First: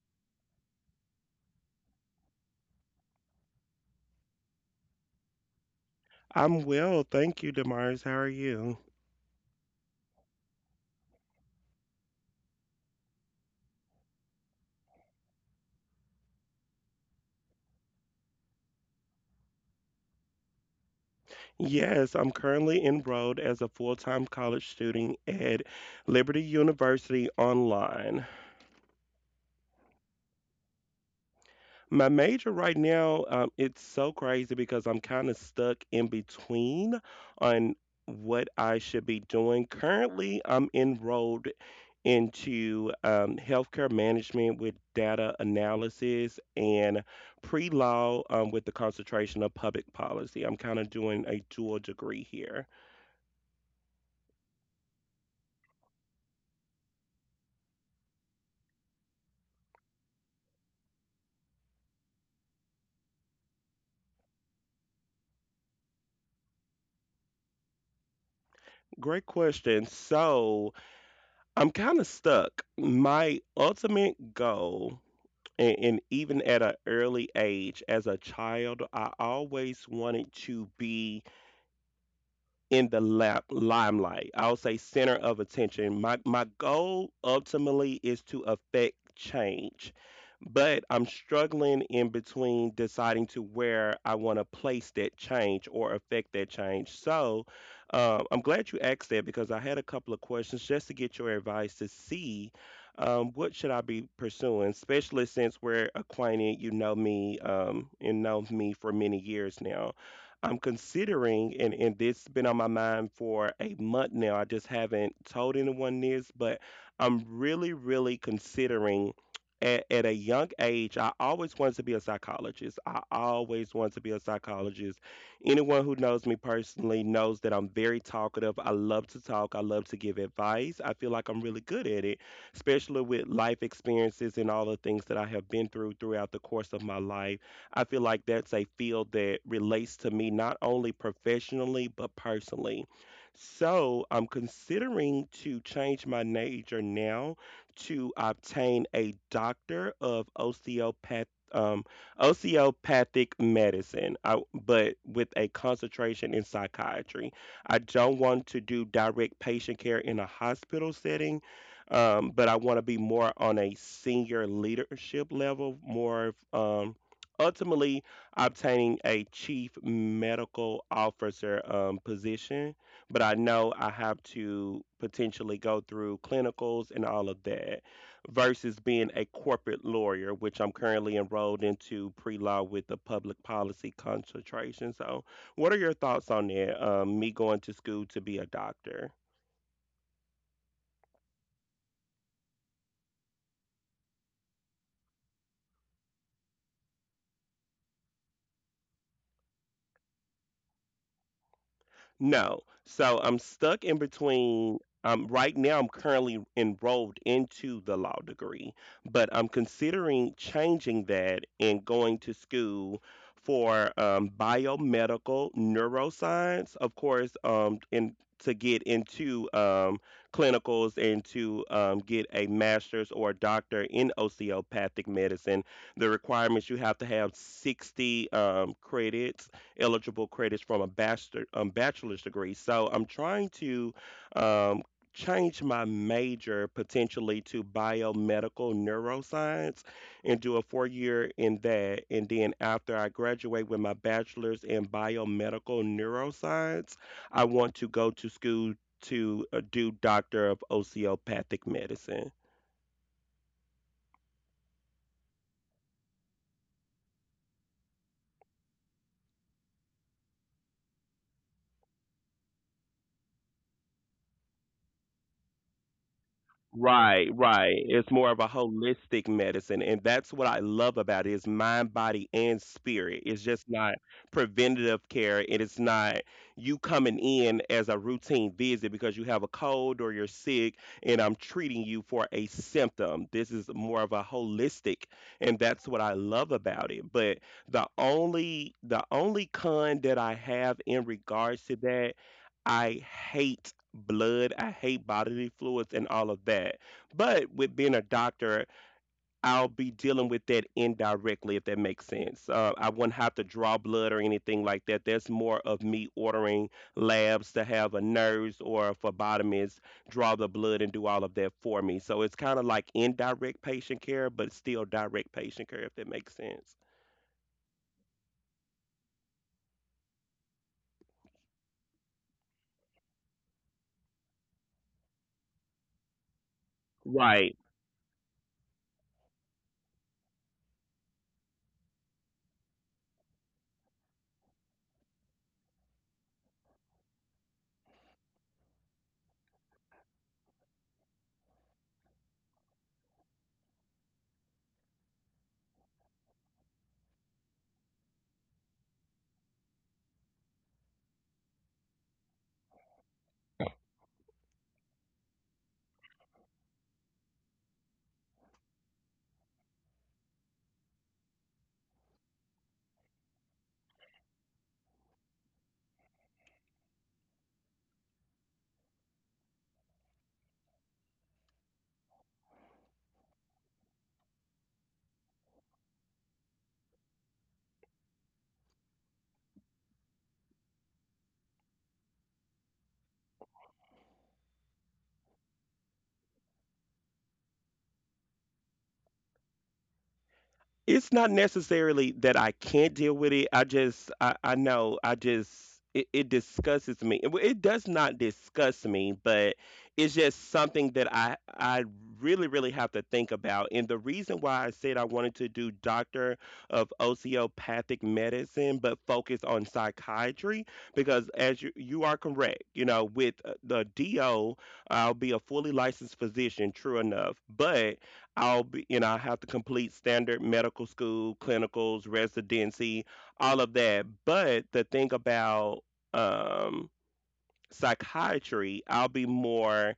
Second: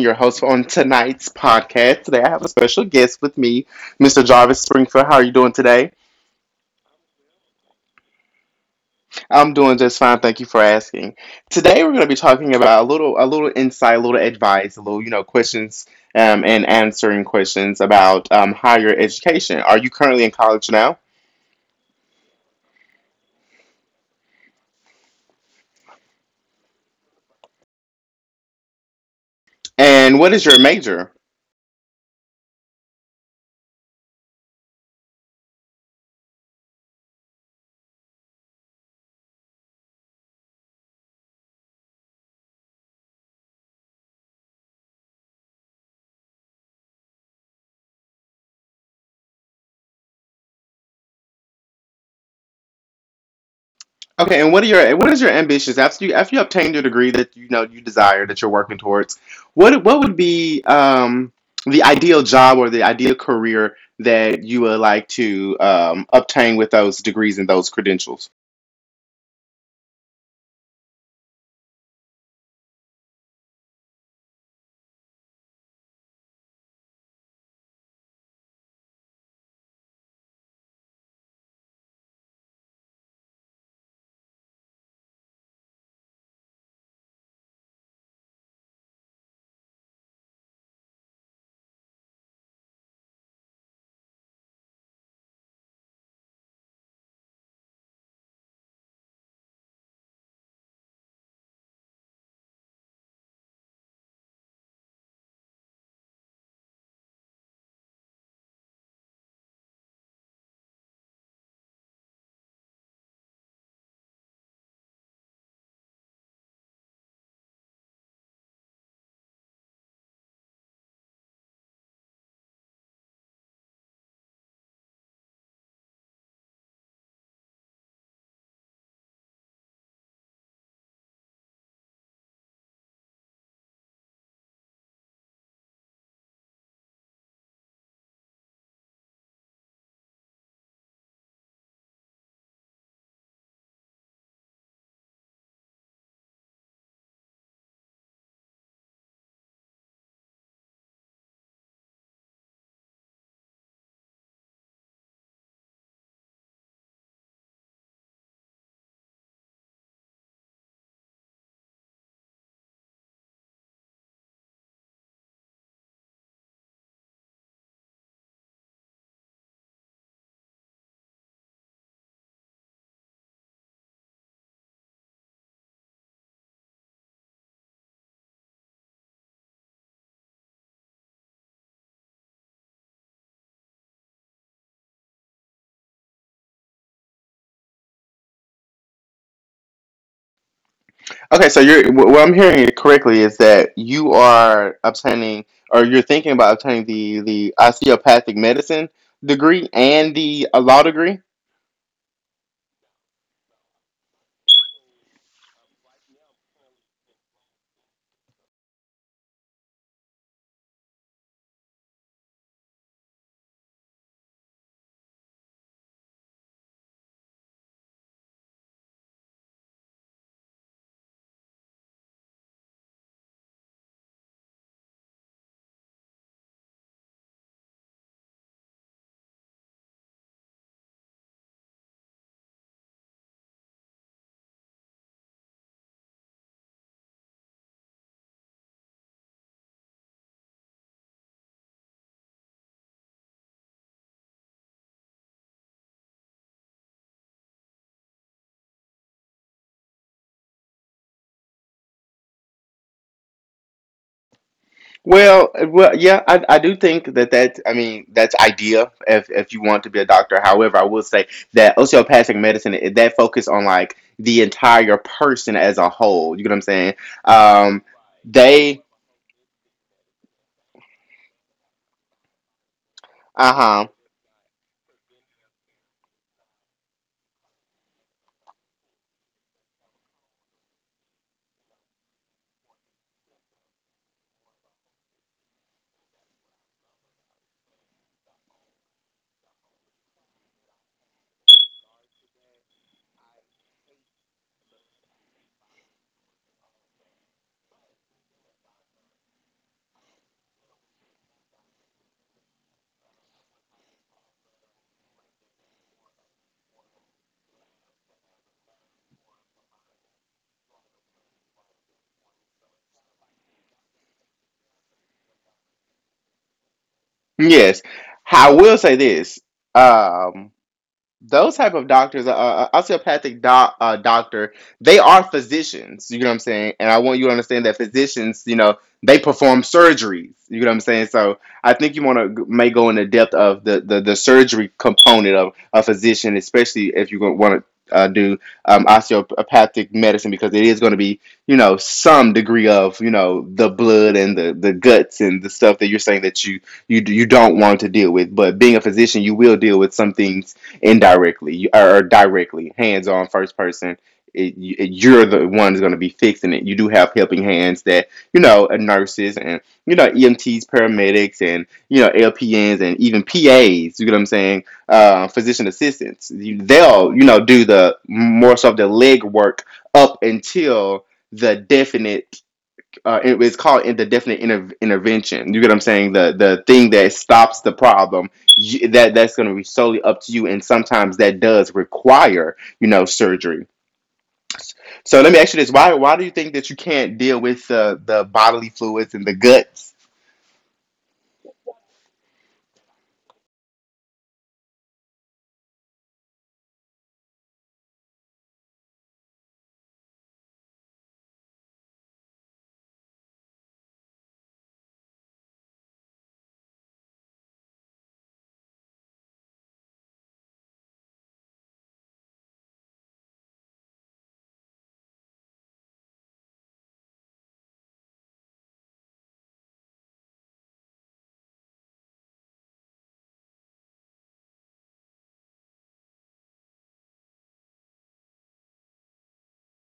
your host on tonight's podcast. Today, I have a special guest with me, Mr. Jarvis Springfield. How are you doing today? I'm well, thank you, Damaris. How are you? I'm doing just fine. Thank you for asking. Today, we're going to be talking about a little insight, a little advice, a little, questions, and answering questions about higher education. Are you currently in college now? Yes, I'm currently enrolled as a full time college student at Liberty University Online. And what is your major? My major right now, it's so crazy because I'm kind of stuck in between on what I should be doing. Currently, I'm enrolled into healthcare management with data analysis and pre law, with the concentration of public policy. I'm kind of doing a dual degree here. Okay, and what are your what is your ambitions after you obtain your degree that you know you desire that you're working towards? What would be the ideal job or the ideal career that you would like to obtain with those degrees and those credentials? Great question. So I'm kind of stuck. My ultimate goal, and even at an early age as a child I always wanted to be in the limelight. I would say center of attention. My goal ultimately is to affect change, but I'm struggling in between deciding to where I want to place that change or affect that change. So, I'm glad you asked that because I had a couple of questions just to get your advice to see, what should I be pursuing, especially since we're acquainted. You know me, and know me for many years now. I'm considering, and this has been on my mind for a month now. I just haven't told anyone this, but I'm really, really considering. At a young age, I always wanted to be a psychologist. I always wanted to be a psychologist. Anyone who knows me personally knows that I'm very talkative. I love to talk. I love to give advice. I feel like I'm really good at it, especially with life experiences and all the things that I have been through throughout the course of my life. I feel like that's a field that relates to me not only professionally but personally. So I'm considering to change my major now to obtain a doctor of um, osteopathic medicine, but with a concentration in psychiatry. I don't want to do direct patient care in a hospital setting, but I want to be more on a senior leadership level, more of, ultimately obtaining a chief medical officer position. But I know I have to potentially go through clinicals and all of that versus being a corporate lawyer, which I'm currently enrolled into pre law with a public policy concentration. So, what are your thoughts on that? Me going to school to be a doctor? Okay, so what I'm hearing it correctly is that you are obtaining or you're thinking about obtaining the osteopathic medicine degree and the law degree. No. So I'm stuck in between. Right now, I'm currently enrolled into the law degree, but I'm considering changing that and going to school for biomedical neuroscience, of course, and to get into clinicals and to get a master's or a doctor in osteopathic medicine. The requirements, you have to have 60 credits, eligible credits from a bachelor's degree. So I'm trying to um, change my major potentially to biomedical neuroscience and do a 4 year in that. And then after I graduate with my bachelor's in biomedical neuroscience, I want to go to school to do doctor of osteopathic medicine. Well, yeah, I do think that I mean that's ideal if you want to be a doctor. However, I will say that osteopathic medicine that focus on like the entire person as a whole. You get what I'm saying? Right, right. Um, It's more of a they. holistic medicine, and that's what I love about it. It's mind, body, and spirit. It's Uh just huh. not preventative care. It is not you coming in as a routine visit because you have a cold or you're sick, and I'm treating you for a symptom. This is more of a holistic, and that's what I love about it. But the only con that I have in regards to that, I hate blood, I hate bodily fluids and all of that. But with being a doctor, I'll be dealing with that indirectly, if that makes sense. I wouldn't have to draw blood or anything like that. That's more of me ordering labs to have a nurse or a phlebotomist draw the blood and do all of that for me. So it's kind of like indirect patient care, but still direct patient care, if that makes sense. Yes. I will say this. Um, those type of doctors, a doctor, they are physicians. You know what I'm saying? And I want you to Right. understand that physicians, you know, they perform surgeries. You know what I'm saying? So I think you want to may go into depth of the surgery component of a physician, especially if you want to do osteopathic medicine, because it is going to be, you know, some degree of, you know, the blood and the guts and the stuff that you're saying that you don't want to deal with. But being a physician, you will deal with some things indirectly, or directly, hands on, first person. It, you- are the one that's going to be fixing it. You do have helping hands that you know nurses and you know EMTs, paramedics, and you know LPNs and even PAs. You get what I'm saying? Physician assistants. They'll you know do the more so the leg work up until the definite, it's called indefinite intervention. You get what I'm saying? The thing that stops the problem, you, that's going to be solely up to you, and sometimes that does require you know surgery. So let me ask you this: why do you think that you can't deal with the bodily fluids and the guts? It's not necessarily that I can't deal with it. I just, I know, I just, it disgusts me. It does not disgust me, but it's just something that I really, really have to think about. And the reason why I said I wanted to do doctor of osteopathic medicine, but focus on psychiatry, because as you are correct, you know, with the DO, I'll be a fully licensed physician, true enough, but I'll be, you know, I have to complete standard medical school, clinicals, residency, all of that. But the thing about, um, psychiatry, I'll be more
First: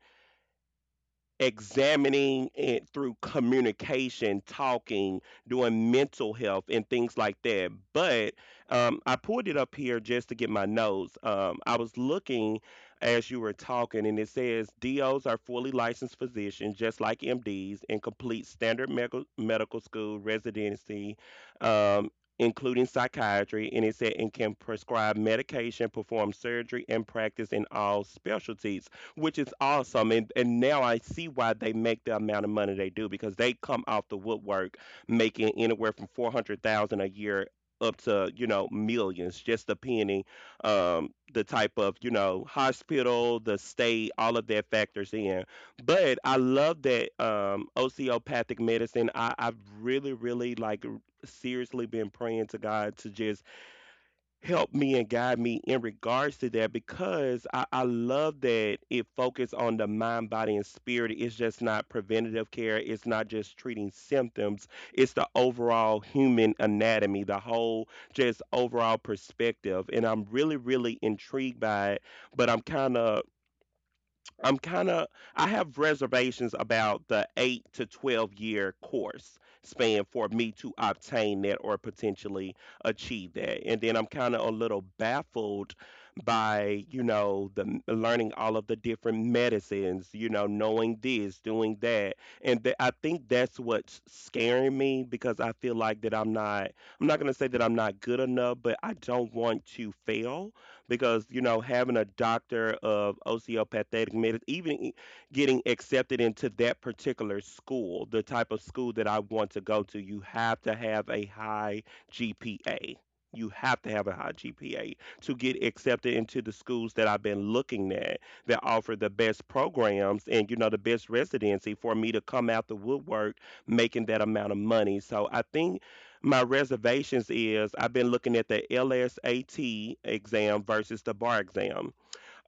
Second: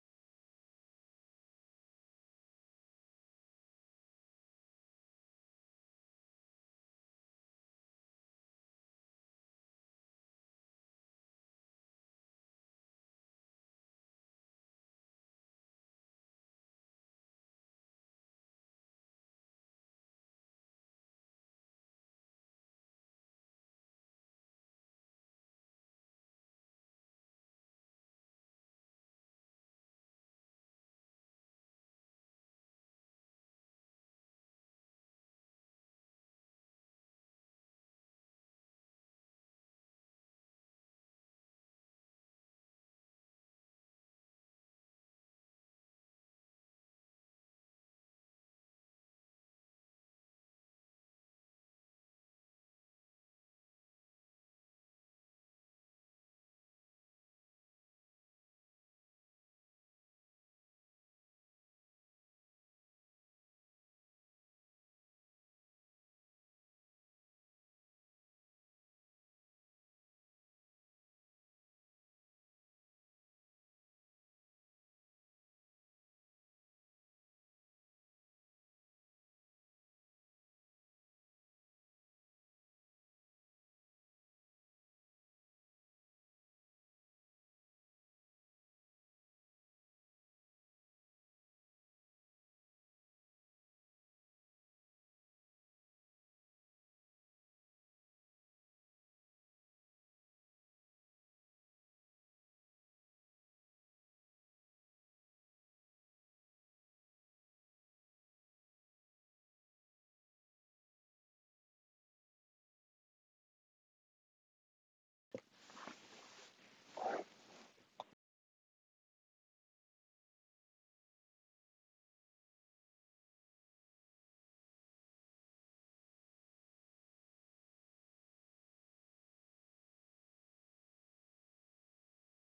examining it through communication, talking, doing mental health, and things like that. But I pulled it up here just to get my notes. I was looking as you were talking, and it says DOs are fully licensed physicians, just like MDs, and complete standard medical school residency. Um, Including psychiatry, and it said, and can prescribe medication, perform surgery, and practice in all specialties, which is awesome. And now I see why they make the amount of money they do, because they come off the woodwork making anywhere from 400,000 a year up to, you know, millions, just depending, um, the type of, you know, hospital, the state, all of that factors in. But I love that, um, osteopathic medicine. I've really, seriously been praying to God to just help me and guide me in regards to that, because I love that it focused on the mind, body, and spirit. It's just not preventative care. It's not just treating symptoms. It's the overall human anatomy, the whole just overall perspective. And I'm really, really intrigued by it. But I'm kind of I have reservations about the 8 to 12 year course span for me to obtain that or potentially achieve that. And then I'm kind of a little baffled by, you know, learning all of the different medicines, you know, knowing this, doing that. I think that's what's scaring me, because I feel like that I'm not going to say that I'm not good enough, but I don't want to fail, because you know, having a doctor of osteopathic medicine, getting accepted into that particular school, the type of school that I want to go to, you have to have a high GPA. You have to have a high GPA to get accepted into the schools that I've been looking at that offer the best programs and, you know, the best residency for me to come out the woodwork making that amount of money. So I think my reservations is I've been looking at the LSAT exam versus the bar exam.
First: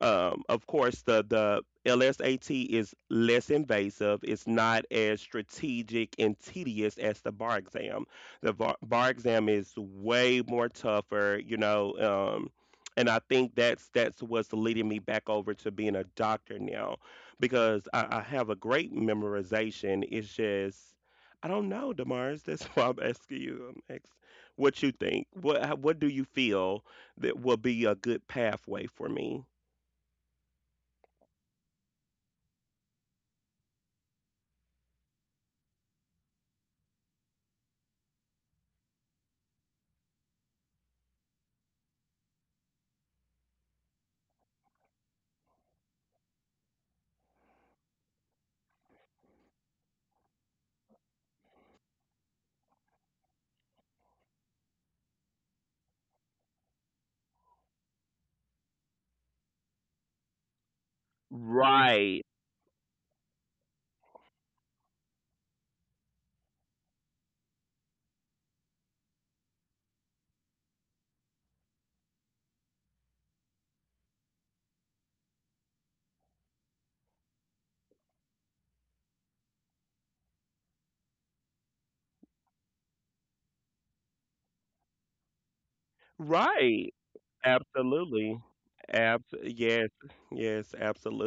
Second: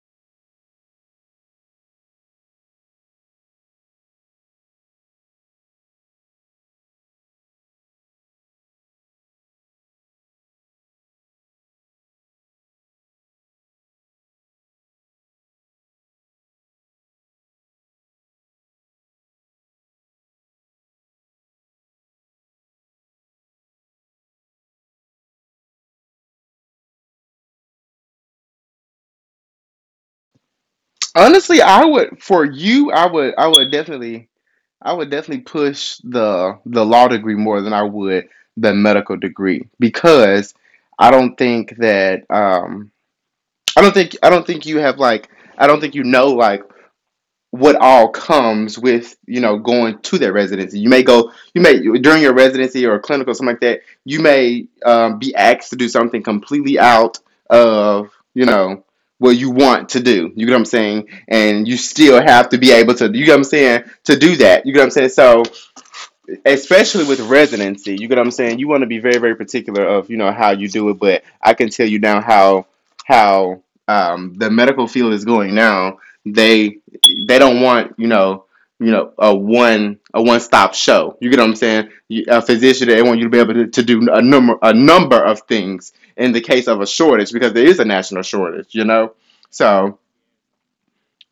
Of course, the LSAT is less invasive. It's not as strategic and tedious as the bar exam. The bar exam is way more tougher, you know. And I think that's what's leading me back over to being a doctor now, because I have a great memorization. It's just I don't know, Demars. That's why I'm asking you. I'm ask What you think. What do you feel that will be a good pathway for me? Honestly, I would for you, I would definitely push the law degree more than I would the medical degree because I don't think that. I don't think you have like I don't think you know like what all comes with you know going to that residency. You may during your residency or a clinic or something like that. You may be asked to do something completely out of you know what you want to do. You get what I'm saying? And you still Right. have to be able to. You get what I'm saying? To do that. You get what I'm saying? So especially with residency. You get what I'm saying? You want to be very, very particular of you know how you do it. But I can tell you now how the medical field is going now. They they don't want you know a one stop show. You get what I'm saying? You, a physician they want you to be able to do a number of things in the case of a Right. shortage because there is a national Absolutely. shortage. You know, Abs Yes. so Yes,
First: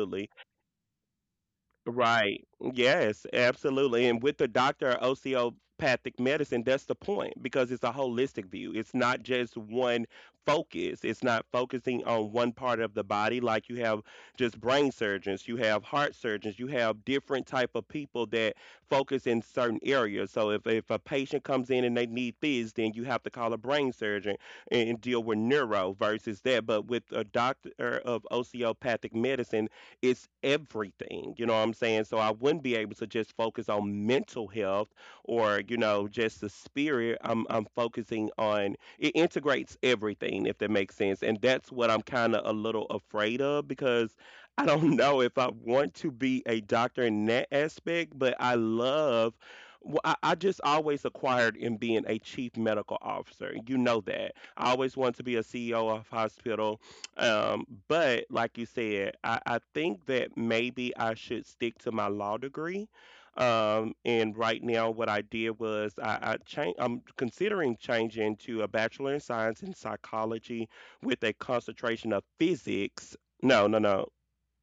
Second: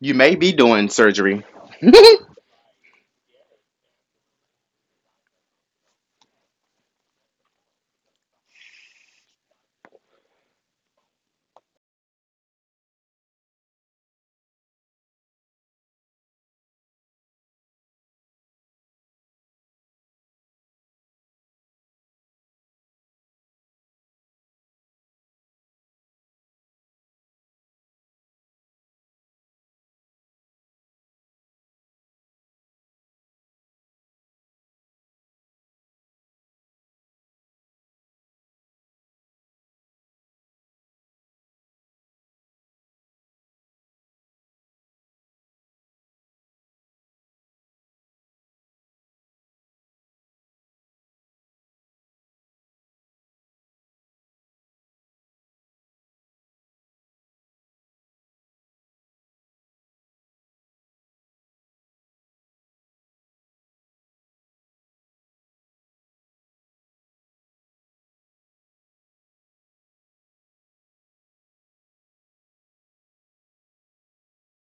you may be doing surgery. Right. Yes, absolutely. And with the doctor of osteopathic medicine, that's the point, because it's a holistic view. It's not just one focus. It's not focusing on one part of the body, like you have just brain surgeons, you have heart surgeons, you have different type of people that focus in certain areas. So if a patient comes in and they need this, then you have to call a brain surgeon and deal with neuro versus that. But with a doctor of osteopathic medicine, it's everything. You know what I'm saying? So I wouldn't be able to just focus on mental health or, you know, just the spirit. I'm focusing on it integrates everything, if that makes sense. And that's what I'm kind of a little afraid of, because I don't know if I want to be a doctor in that aspect, but I love, well, I just always acquired in being a chief medical officer. You know that. I always wanted to be a CEO of hospital. But like you said, I think that maybe I should stick to my law degree. And right now, what I did was I changed. I'm considering changing to a bachelor in science in psychology with a concentration of physics. No, no, no.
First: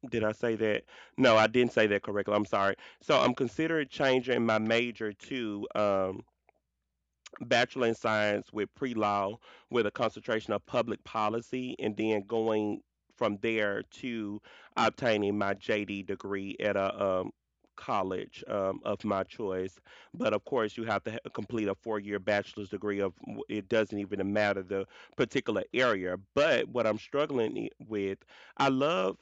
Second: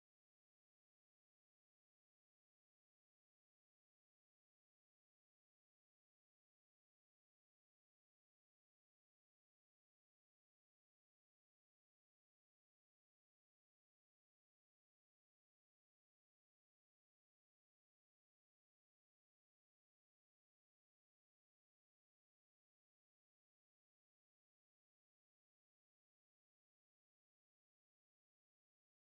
Did I say that? No, I didn't say that correctly. I'm sorry. So I'm considering changing my major to bachelor in science with pre-law with a concentration of public policy, and then going from there to obtaining my JD degree at a college of my choice. But of course, you have to complete a four-year bachelor's degree of, it doesn't even matter the particular area. But what I'm struggling with, I love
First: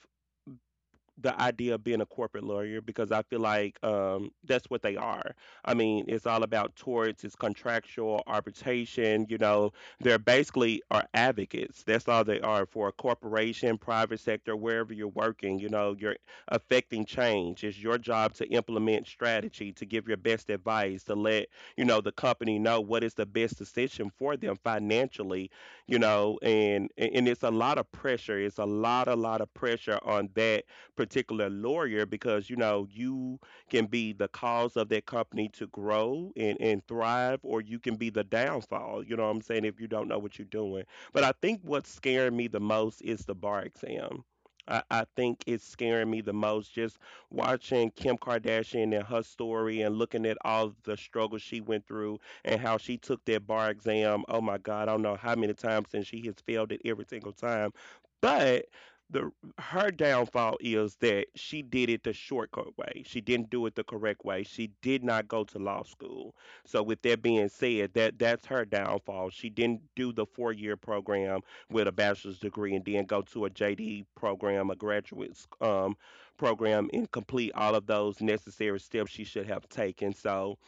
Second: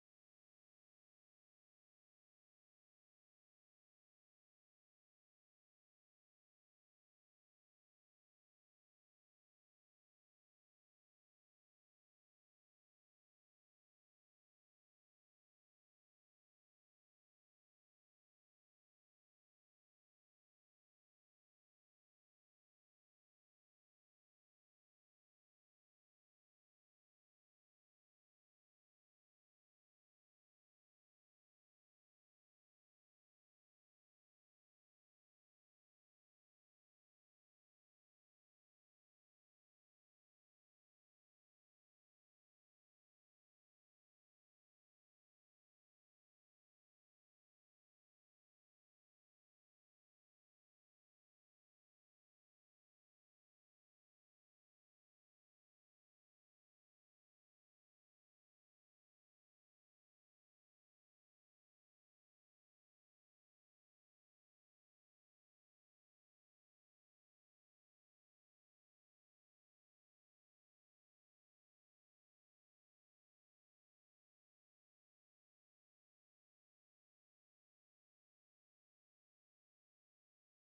the idea of being a corporate lawyer because I feel like that's what they are. I mean, it's all about torts, it's contractual arbitration. You know, they're basically are advocates. That's all they are for a corporation, private sector, wherever you're working. You know, you're affecting change. It's your job to implement strategy, to give your best advice, to let the company know what is the best decision for them financially, and it's a lot of pressure. It's a lot, a lot of pressure on that particular lawyer, because you know you can be the cause of that company to grow and thrive, or you can be the downfall. You know what I'm saying? If you don't know what you're doing. But I think what's scaring me the most is the bar exam. I think it's scaring me the most, just watching Kim Kardashian and her story and looking at all the struggles she went through and how she took that bar exam. Oh my God, I don't know how many times, and she has failed it every single time. But the her downfall is that she did it the shortcut way. She didn't do it the correct way. She did not go to law school. So with that being said, that's her downfall. She didn't do the four-year program with a bachelor's degree and then go to a JD program, a graduate um, program, and complete all of those necessary steps she should have taken. So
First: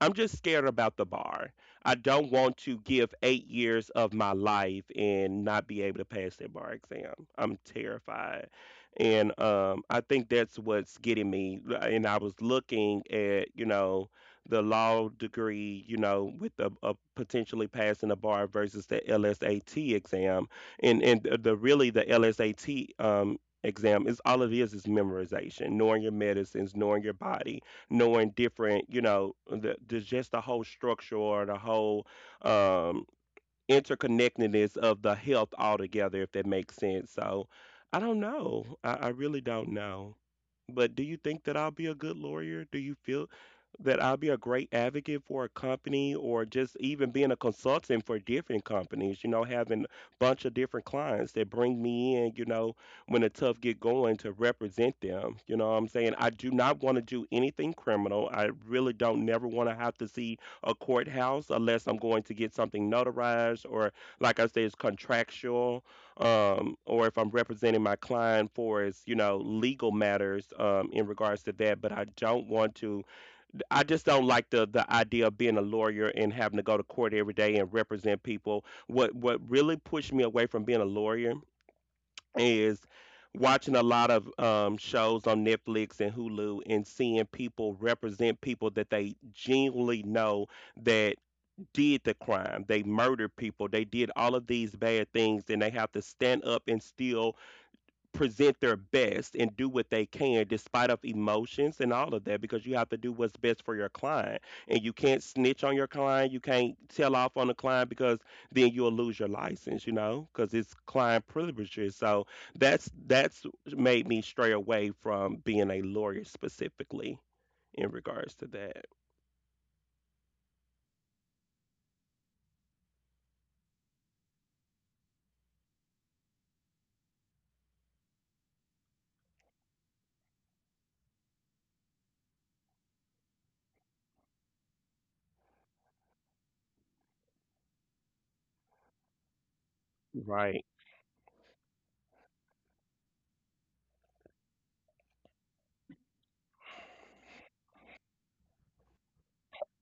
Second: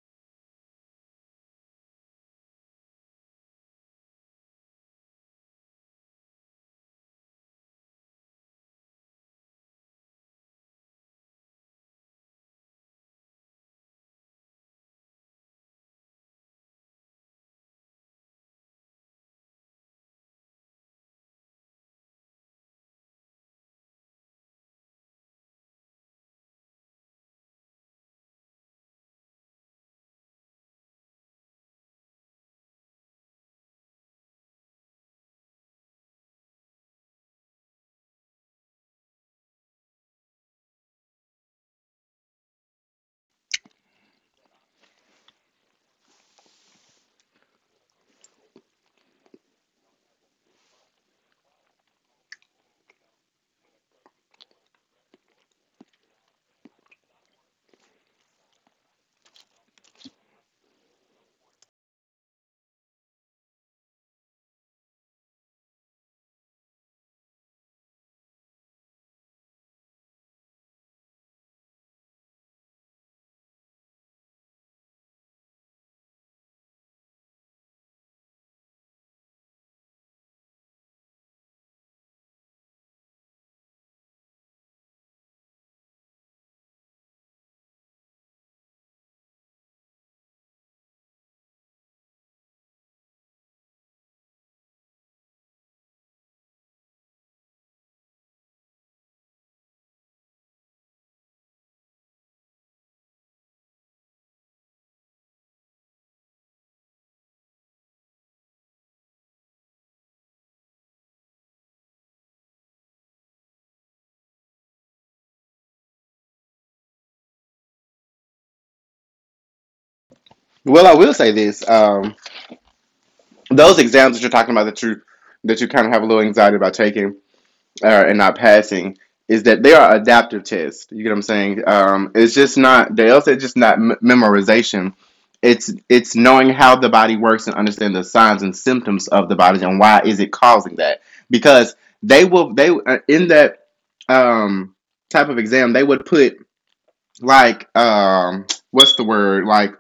I'm just scared about the bar. I don't want to give 8 years of my life and not be able to pass that bar exam. I'm terrified. And I think that's what's getting me. And I was looking at, you know, the law degree, you know, with a potentially passing the bar versus the LSAT exam. And the really the LSAT exam is all it is memorization, knowing your medicines, knowing your body, knowing different, you know, the just the whole structure or the whole um, interconnectedness of the health altogether, if that makes sense. So I don't know. I really don't know. But do you think that I'll be a good lawyer? Do you feel that I'll be a great advocate for a company, or just even being a consultant for different companies, you know, having a bunch of different clients that bring me in, you know, when the tough get going, to represent them. You know what I'm saying? I do not want to do anything criminal. I really don't never want to have to see a courthouse unless I'm going to get something notarized, or like I say, it's contractual, or if I'm representing my client for his, you know, legal matters, in regards to that. But I don't want to. I just don't like the idea of being a lawyer and having to go to court every day and represent people. What really pushed me away from being a lawyer is watching a lot of shows on Netflix and Hulu and seeing people represent people that they genuinely know that did the crime. They murdered people. They did all of these bad things, and they have to stand up and still present their best and do what they can despite of emotions and all of that, because you have to do what's best for your client, and you can't snitch on your client, you can't tell off on the client, because then you'll lose your license, you know, because it's client privileges. So that's made me stray away from being a lawyer, specifically in regards to that. Well, I will say this. Those exams that you're talking about that you kind of have a little anxiety about taking and not passing is that they are adaptive tests. You get what I'm saying? It's just not they also it's just not memorization. It's knowing how the body works and understand the signs and symptoms of the body and why is it Right. causing that? Because they will they in that um, type of exam they would put like what's the word like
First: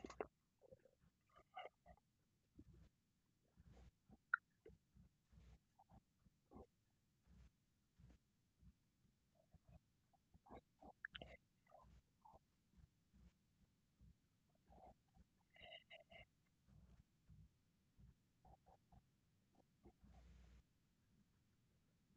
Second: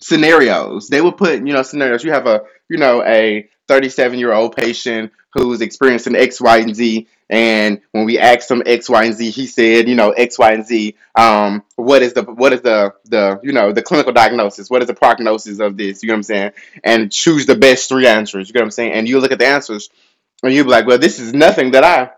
scenarios. They would put, you know, scenarios. You have a 37-year-old patient who's experiencing X, Y, and Z. And when we asked him X, Y, and Z, he said, you know, X, Y, and Z. What is the what is the you know the clinical diagnosis? What is the prognosis of this? You know what I'm saying? And choose the best three answers. You know what I'm saying? And you look at the answers and you be like, well, this is nothing that I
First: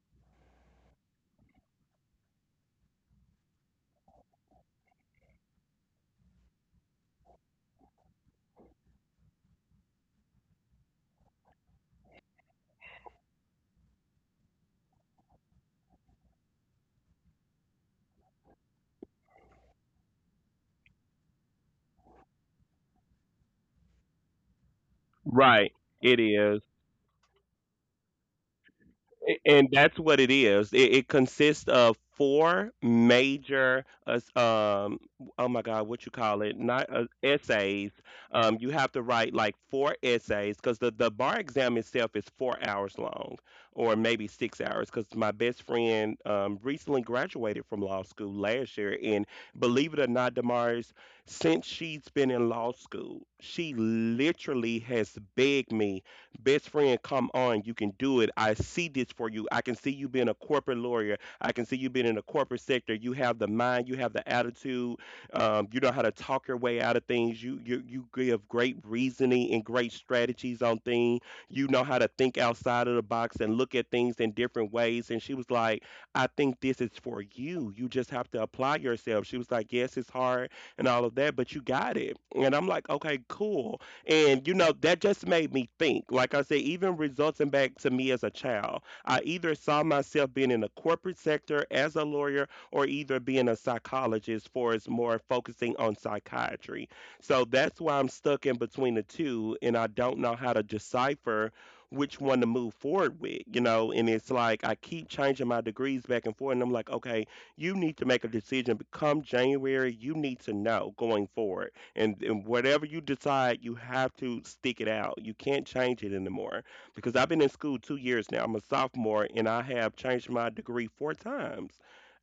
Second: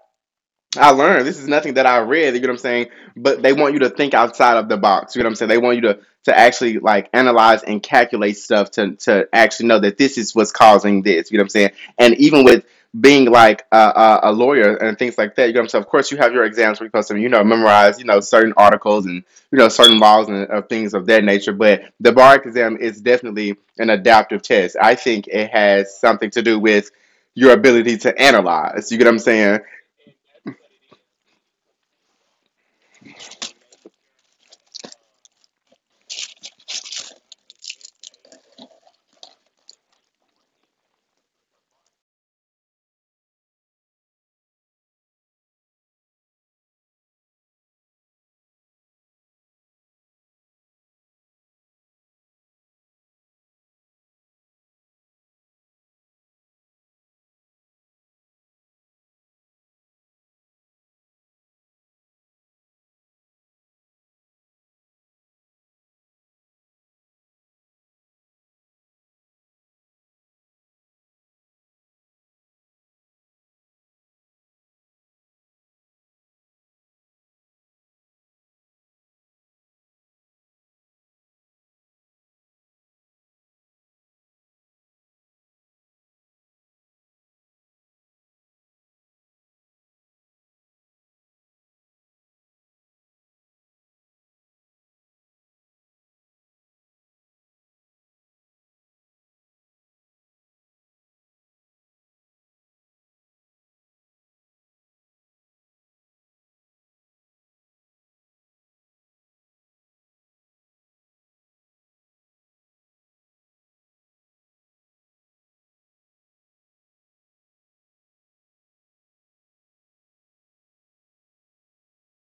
I learned. This is nothing that I read. You know what I'm saying? But they want you to think outside of the box. You know what I'm saying? They want you to actually like analyze and calculate stuff to actually know that this is what's causing this. You know what I'm saying? And even with being like a lawyer and things like that, you know what I'm saying? Of course, you have your exams where you're supposed to, you know, memorize, you know, certain articles and you know certain laws and things of that nature. But the bar exam is definitely an adaptive test. I think it Right. has It something to do is. with your ability to analyze. You get what I'm saying? And that's what it is. It consists of 4 major, oh my God, what you call it? Not essays. You have to write like 4 essays, because the bar exam itself is 4 hours long, or maybe 6 hours. Because my best friend recently graduated from law school last year. And believe it or not, Damaris, since she's been in law school, she literally has begged me. Best friend, come on. You can do it. I see this for you. I can see you being a corporate lawyer. I can see you being in the corporate sector. You have the mind, you have the attitude. You know how to talk your way out of things. You give great reasoning and great strategies on things. You know how to think outside of the box and look at things in different ways. And she was like, I think this is for you. You just have to apply yourself. She was like, yes, it's hard and all of that, but you got it. And I'm like, okay, cool. And you know, that just made me think. Like I said, even resulting back to me as a child, I either saw myself being in the corporate sector as a lawyer, or either being a psychologist, for it's more focusing on psychiatry. So that's why I'm stuck in between the two, and I don't know how to decipher which one to move forward with, you know. And it's like I keep changing my degrees back and forth, and I'm like, okay, you need to make a decision. But come January, you need to know going forward, and whatever you decide, you have to stick it out. You can't change it anymore, because I've been in school 2 years now. I'm a sophomore, and I have changed my degree 4 times.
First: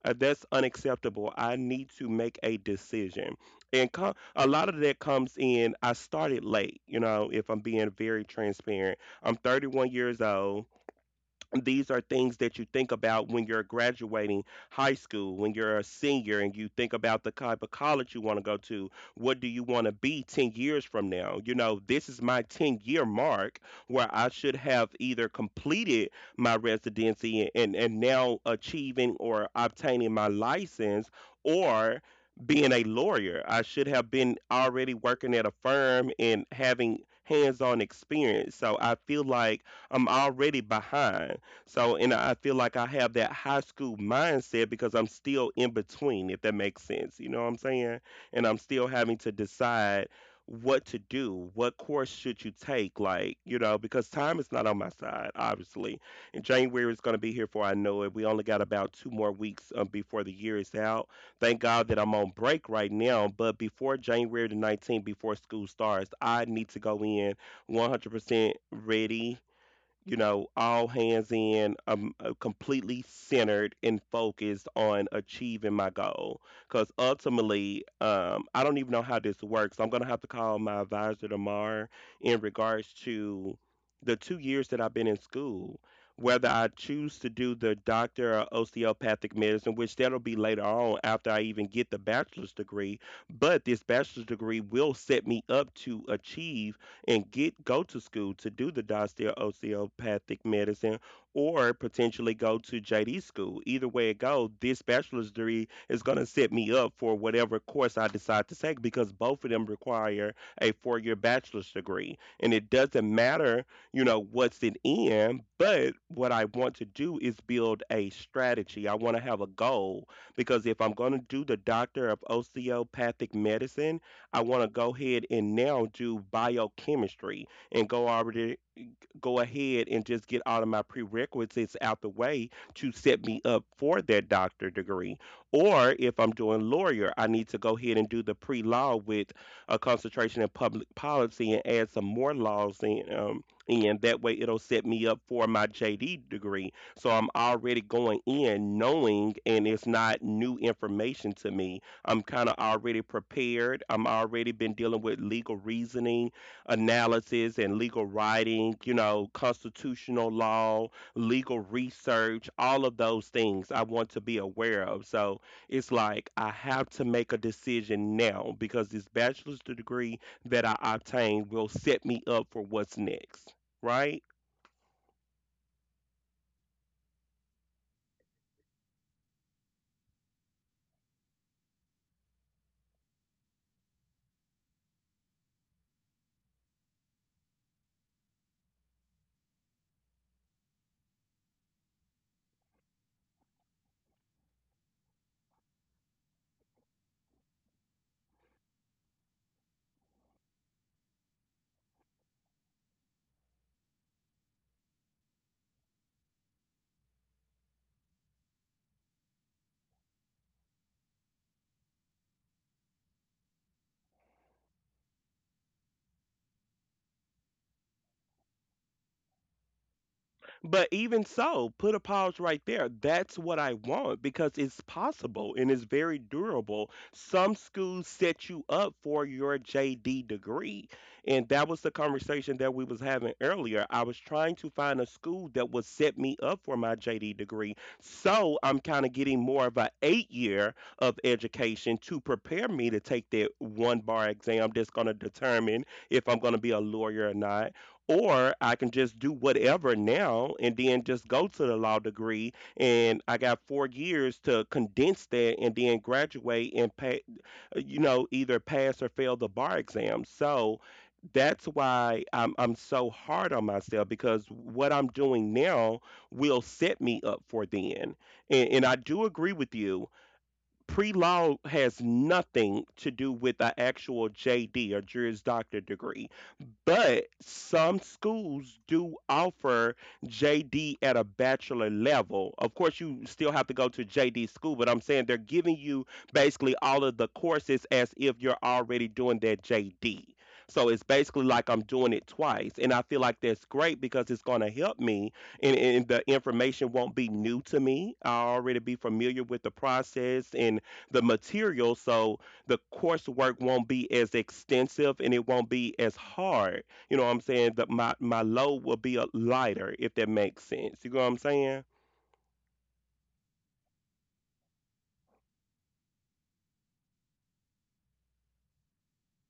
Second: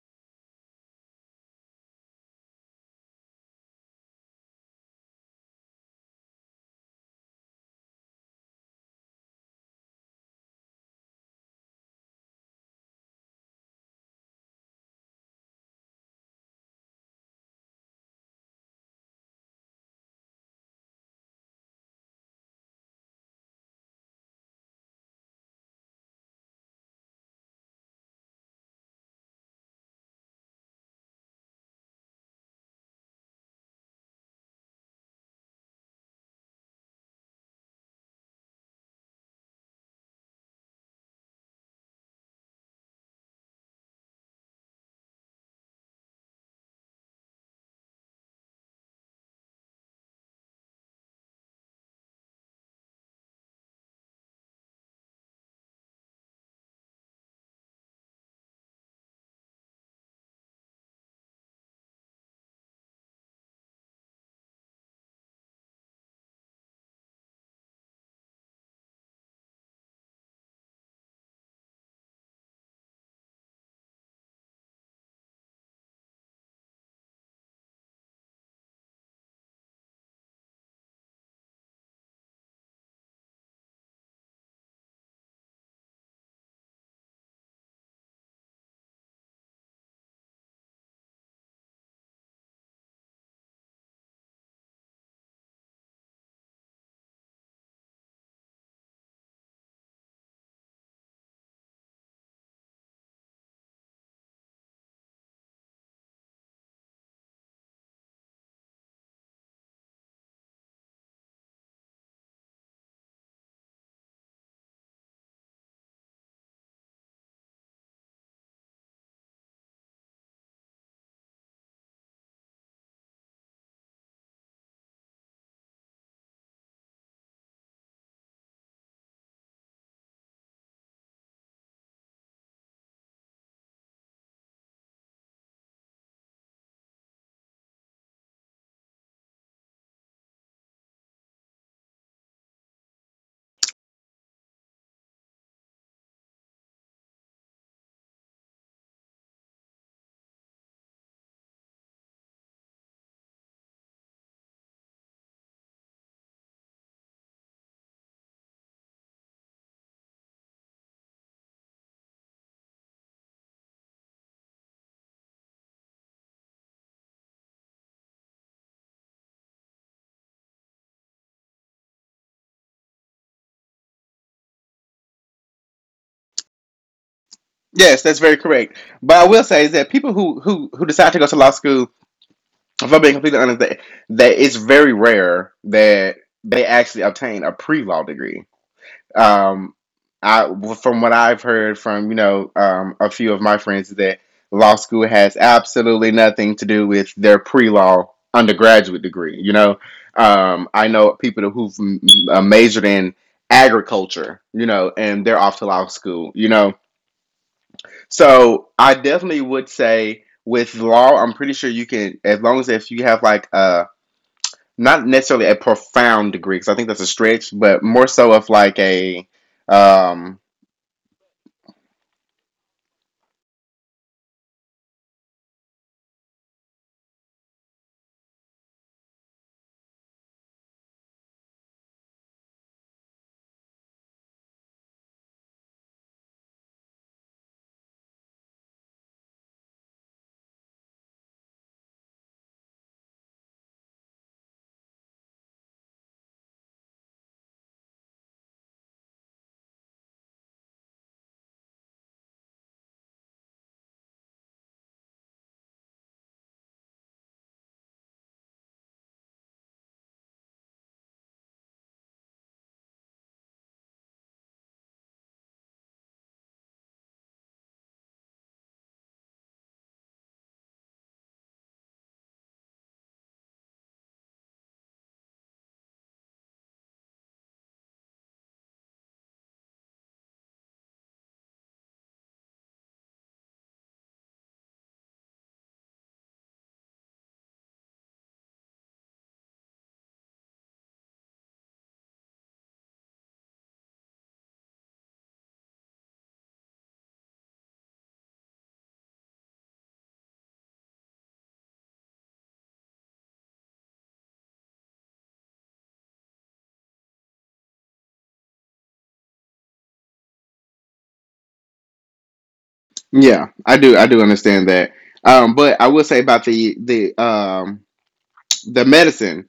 That's unacceptable. I need to make a decision, and a lot of that comes in. I started late, you know. If I'm being very transparent, I'm 31 years old. These are things that you think about when you're graduating high school, when you're a senior and you think about the type of college you want to go to. What do you want to be 10 years from now? You know, this is my 10-year mark where I should have either completed my residency and, now achieving or obtaining my license, or being a lawyer. I should have been already working at a firm and having hands on experience. So I feel like I'm already behind. So, and I feel like I have that high school mindset because I'm still in between, if that makes sense. You know what I'm saying? And I'm still having to decide what to do, what course should you take, like, you know, because time is not on my side, obviously. And January is going to be here for I know it. We only got about two more weeks before the year is out. Thank God that I'm on break right now, but before January the 19th, before school starts, I need to go in 100% ready, you know, all hands in, completely centered and focused on achieving my goal. Because ultimately, I don't even know how this works. I'm going to have to call my advisor tomorrow in regards to the 2 years that I've been in school. Whether I choose to do the doctor or osteopathic medicine, which that'll be later on after I even get the bachelor's degree, but this bachelor's degree will set me up to achieve and get go to school to do the Dossdale osteopathic medicine, or potentially go to JD school. Either way it goes, this bachelor's degree is going to set me up for whatever course I decide to take, because both of them require a four-year bachelor's degree. And it doesn't matter, you know, what's it in, but what I want to do is build a strategy. I want to have a goal, because if I'm going to do the doctor of osteopathic medicine, I want to go ahead and now do biochemistry and go over there, go ahead and just get all of my prerequisites out the way to set me up for that doctor degree. Or if I'm doing lawyer, I need to go ahead and do the pre law with a concentration in public policy and add some more laws in. And that way it'll set me up for my JD degree. So I'm already going in knowing, and it's not new information to me. I'm kind of already prepared. I'm already been dealing with legal reasoning, analysis, and legal writing, you know, constitutional law, legal research, all of those things I want to be aware of. So it's like I have to make a decision now, because this bachelor's degree that I obtained will set me up for what's next, right? Yes, that's very correct. But I will say is that people who decide to go to law school, if I'm being completely honest, that it's very rare that they actually obtain a pre-law degree. Um, I from what I've heard from you know a few of my friends is that law school has absolutely nothing to do with their pre-law undergraduate degree. You know, I know people who've majored in agriculture, you know, and they're off to law school, you know, so I definitely would say with law, I'm pretty sure you can, as long as if you have like a not necessarily a profound degree, because I think that's a stretch, but more so of like a, um, But even so, put a pause right there. That's what I want, because it's possible and it's very durable. Some schools set you up for your JD degree. And that was the conversation that we was having earlier. I was trying to find a school that would set me up for my JD degree. So I'm kind of getting more of an 8- year of education to prepare me to take that one bar exam that's going to determine if I'm going to be a lawyer or not, or I can just do whatever now and then just go to the law degree. And I got 4 years to condense that and then graduate and pay, either pass or fail the bar exam. So that's why I'm so hard on myself, because what I'm doing now will set me up for then. And I do agree with you, pre-law has nothing to do with the actual JD or Juris Doctor degree, but some schools do offer JD at a bachelor level. Of course, you still have to go to JD school, but I'm saying they're giving you basically all of the courses as if you're already doing that JD. So it's basically like I'm doing it twice, and I feel like that's great because it's going to help me, and the information won't be new to me. I'll already be familiar with the process and the material, so the coursework won't be as extensive and it won't be as hard. You know what I'm saying? That my load will be a lighter, if that makes sense. You know what I'm saying? yeah, I do understand that. But I will say about the medicine